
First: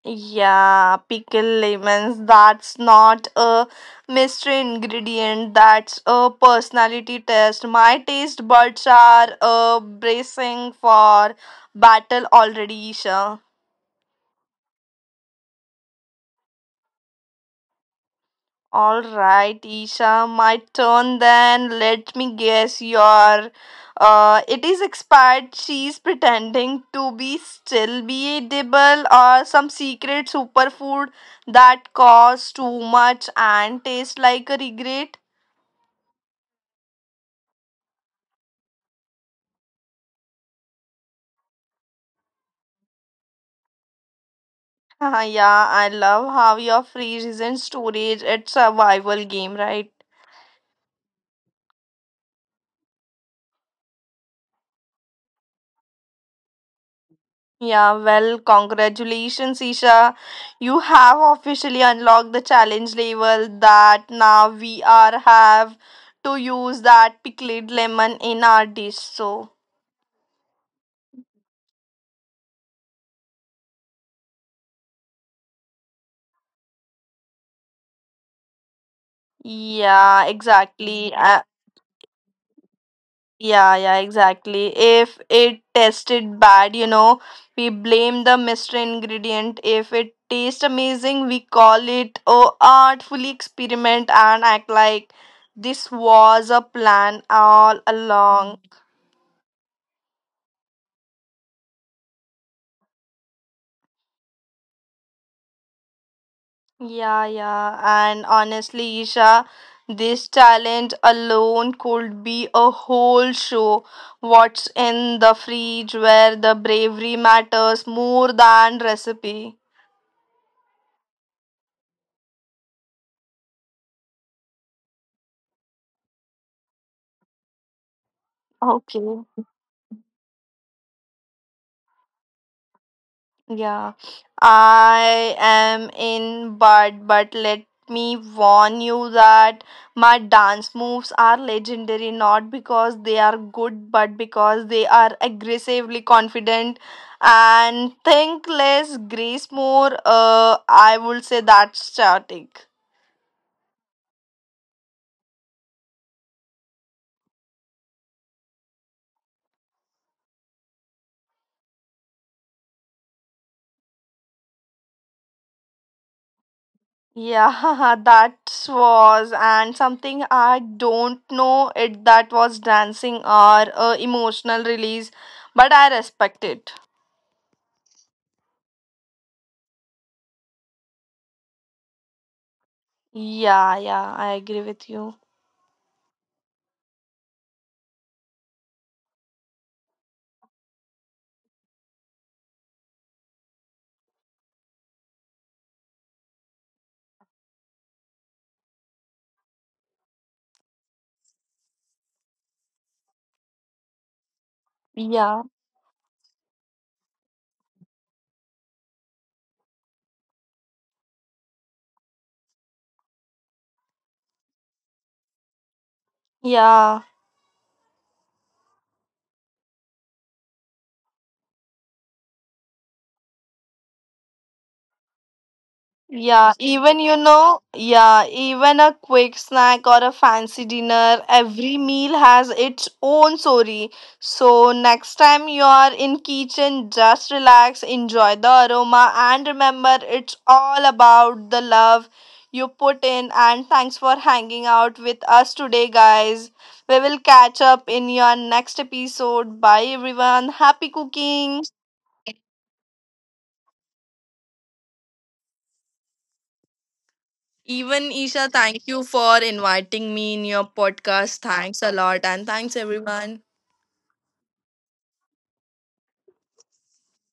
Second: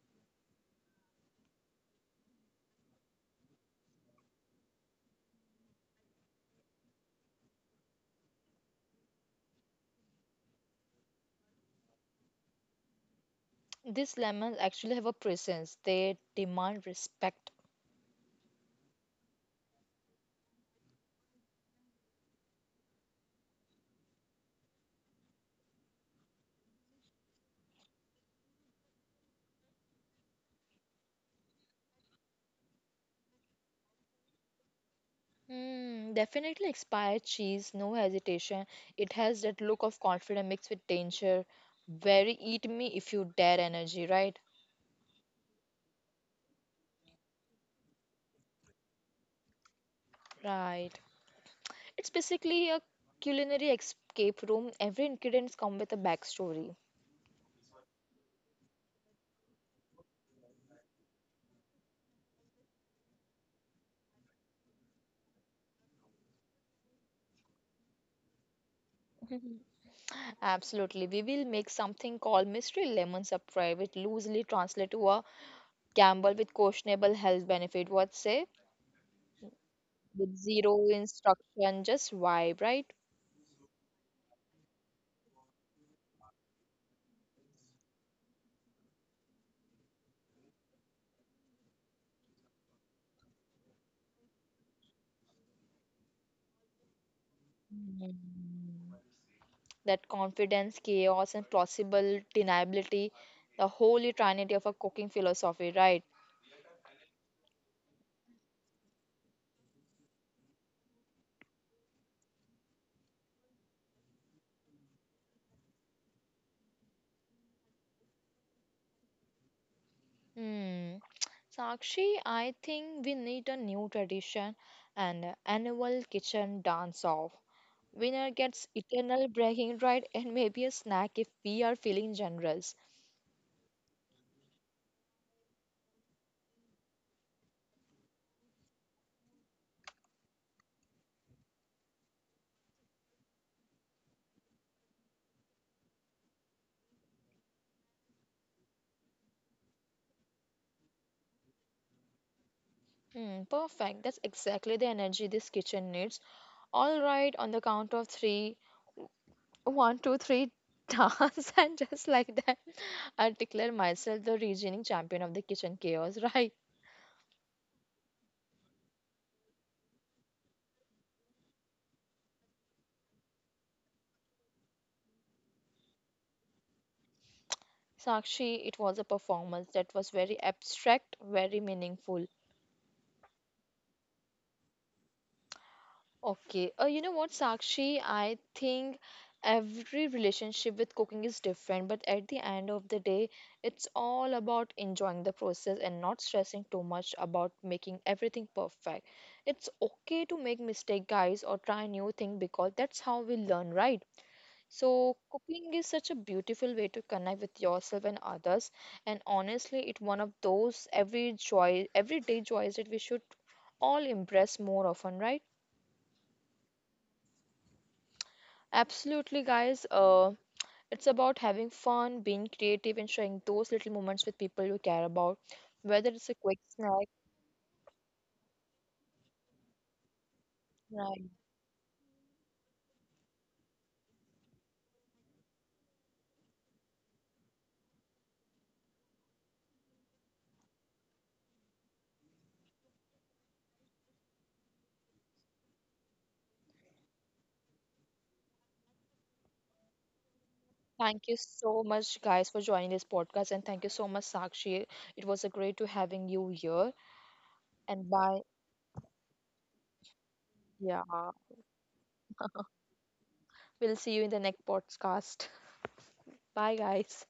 Yeah, pickle lemons, that's not a mystery ingredient, that's a personality test. My taste buds are bracing for battle already, Isha.
These lemons actually have a presence. They demand respect.
All right, Isha, my turn then. Let me guess your it is expired cheese pretending to be still be edible or some secret superfood that costs too much and tastes like a regret.
Mm, definitely expired cheese, no hesitation. It has that look of confidence mixed with danger. Very eat me if you dare energy, right?
<laughs> Yeah, I love how your freeze is in storage. It's a survival game, right?
Right. It's basically a culinary escape room. Every ingredient comes with a backstory.
Yeah, well, congratulations, Isha. You have officially unlocked the challenge level that now we are have to use that pickled lemon in our dish. So,
Absolutely. We will make something called mystery lemon surprise, which loosely translates to a gamble with questionable health benefit. What say?
yeah,
With zero
exactly.
instruction, just vibe, right?
Yeah, yeah, exactly. If it tasted bad, you know, we blame the mystery ingredient. If it tastes amazing, we call it oh, artfully experiment and act like this was a plan all along.
Mm, that confidence, chaos, and plausible deniability, the holy trinity of a cooking philosophy, right?
Yeah, yeah. And honestly, Isha, this challenge alone could be a whole show. What's in the fridge where the bravery matters more than recipe.
Hmm. Sakshi, I think we need a new tradition, an annual kitchen dance off. Winner gets
Okay.
eternal bragging right and maybe a snack if we are feeling generous.
Yeah, I am in Bard, but let me warn you that my dance moves are legendary not because they are good, but because they are aggressively confident and think less, grace more. I would say that's static.
Hmm, perfect. That's exactly the energy this kitchen needs. All right, on the count of three, one, two, three, <laughs> dance, and just like that, I declare myself the reigning champion of the kitchen chaos, <laughs> right?
Yeah, <laughs> that was and something I don't know it that was dancing or emotional release, but I respect it.
Sakshi, it was a performance that was very abstract, very meaningful.
Yeah, yeah, I agree with you.
Okay. You know what, Sakshi? I think every relationship with cooking is different, but at the end of the day, it's all about enjoying the process and not stressing too much about making everything perfect. It's okay to make mistake, guys, or try new thing, because that's how we learn, right? So
Yeah,
cooking is such a beautiful way to connect with yourself and others, and honestly, it's one of those every joy, everyday joys that we should all embrace more often, right?
yeah,
Absolutely, guys. It's about having fun, being creative, and sharing those little moments with people you care about, whether it's a
yeah.
quick
Even,
snack.
you know, yeah, even a quick snack or a fancy dinner,
Right.
every meal has its own story. So next time you are in kitchen, just relax, enjoy the aroma, and remember it's all about the love you put in. And thanks for hanging out with us today, guys. We will catch up in your next episode. Bye, everyone. Happy
Thank you
cooking.
so much, guys, for joining this podcast, and thank you so much, Sakshi. It was a great to having you here.
Even
And bye.
Isha, thank you for inviting me in your
Yeah,
podcast. Thanks a lot. And thanks, everyone.
we'll see you in the next podcast. <laughs> Bye, guys.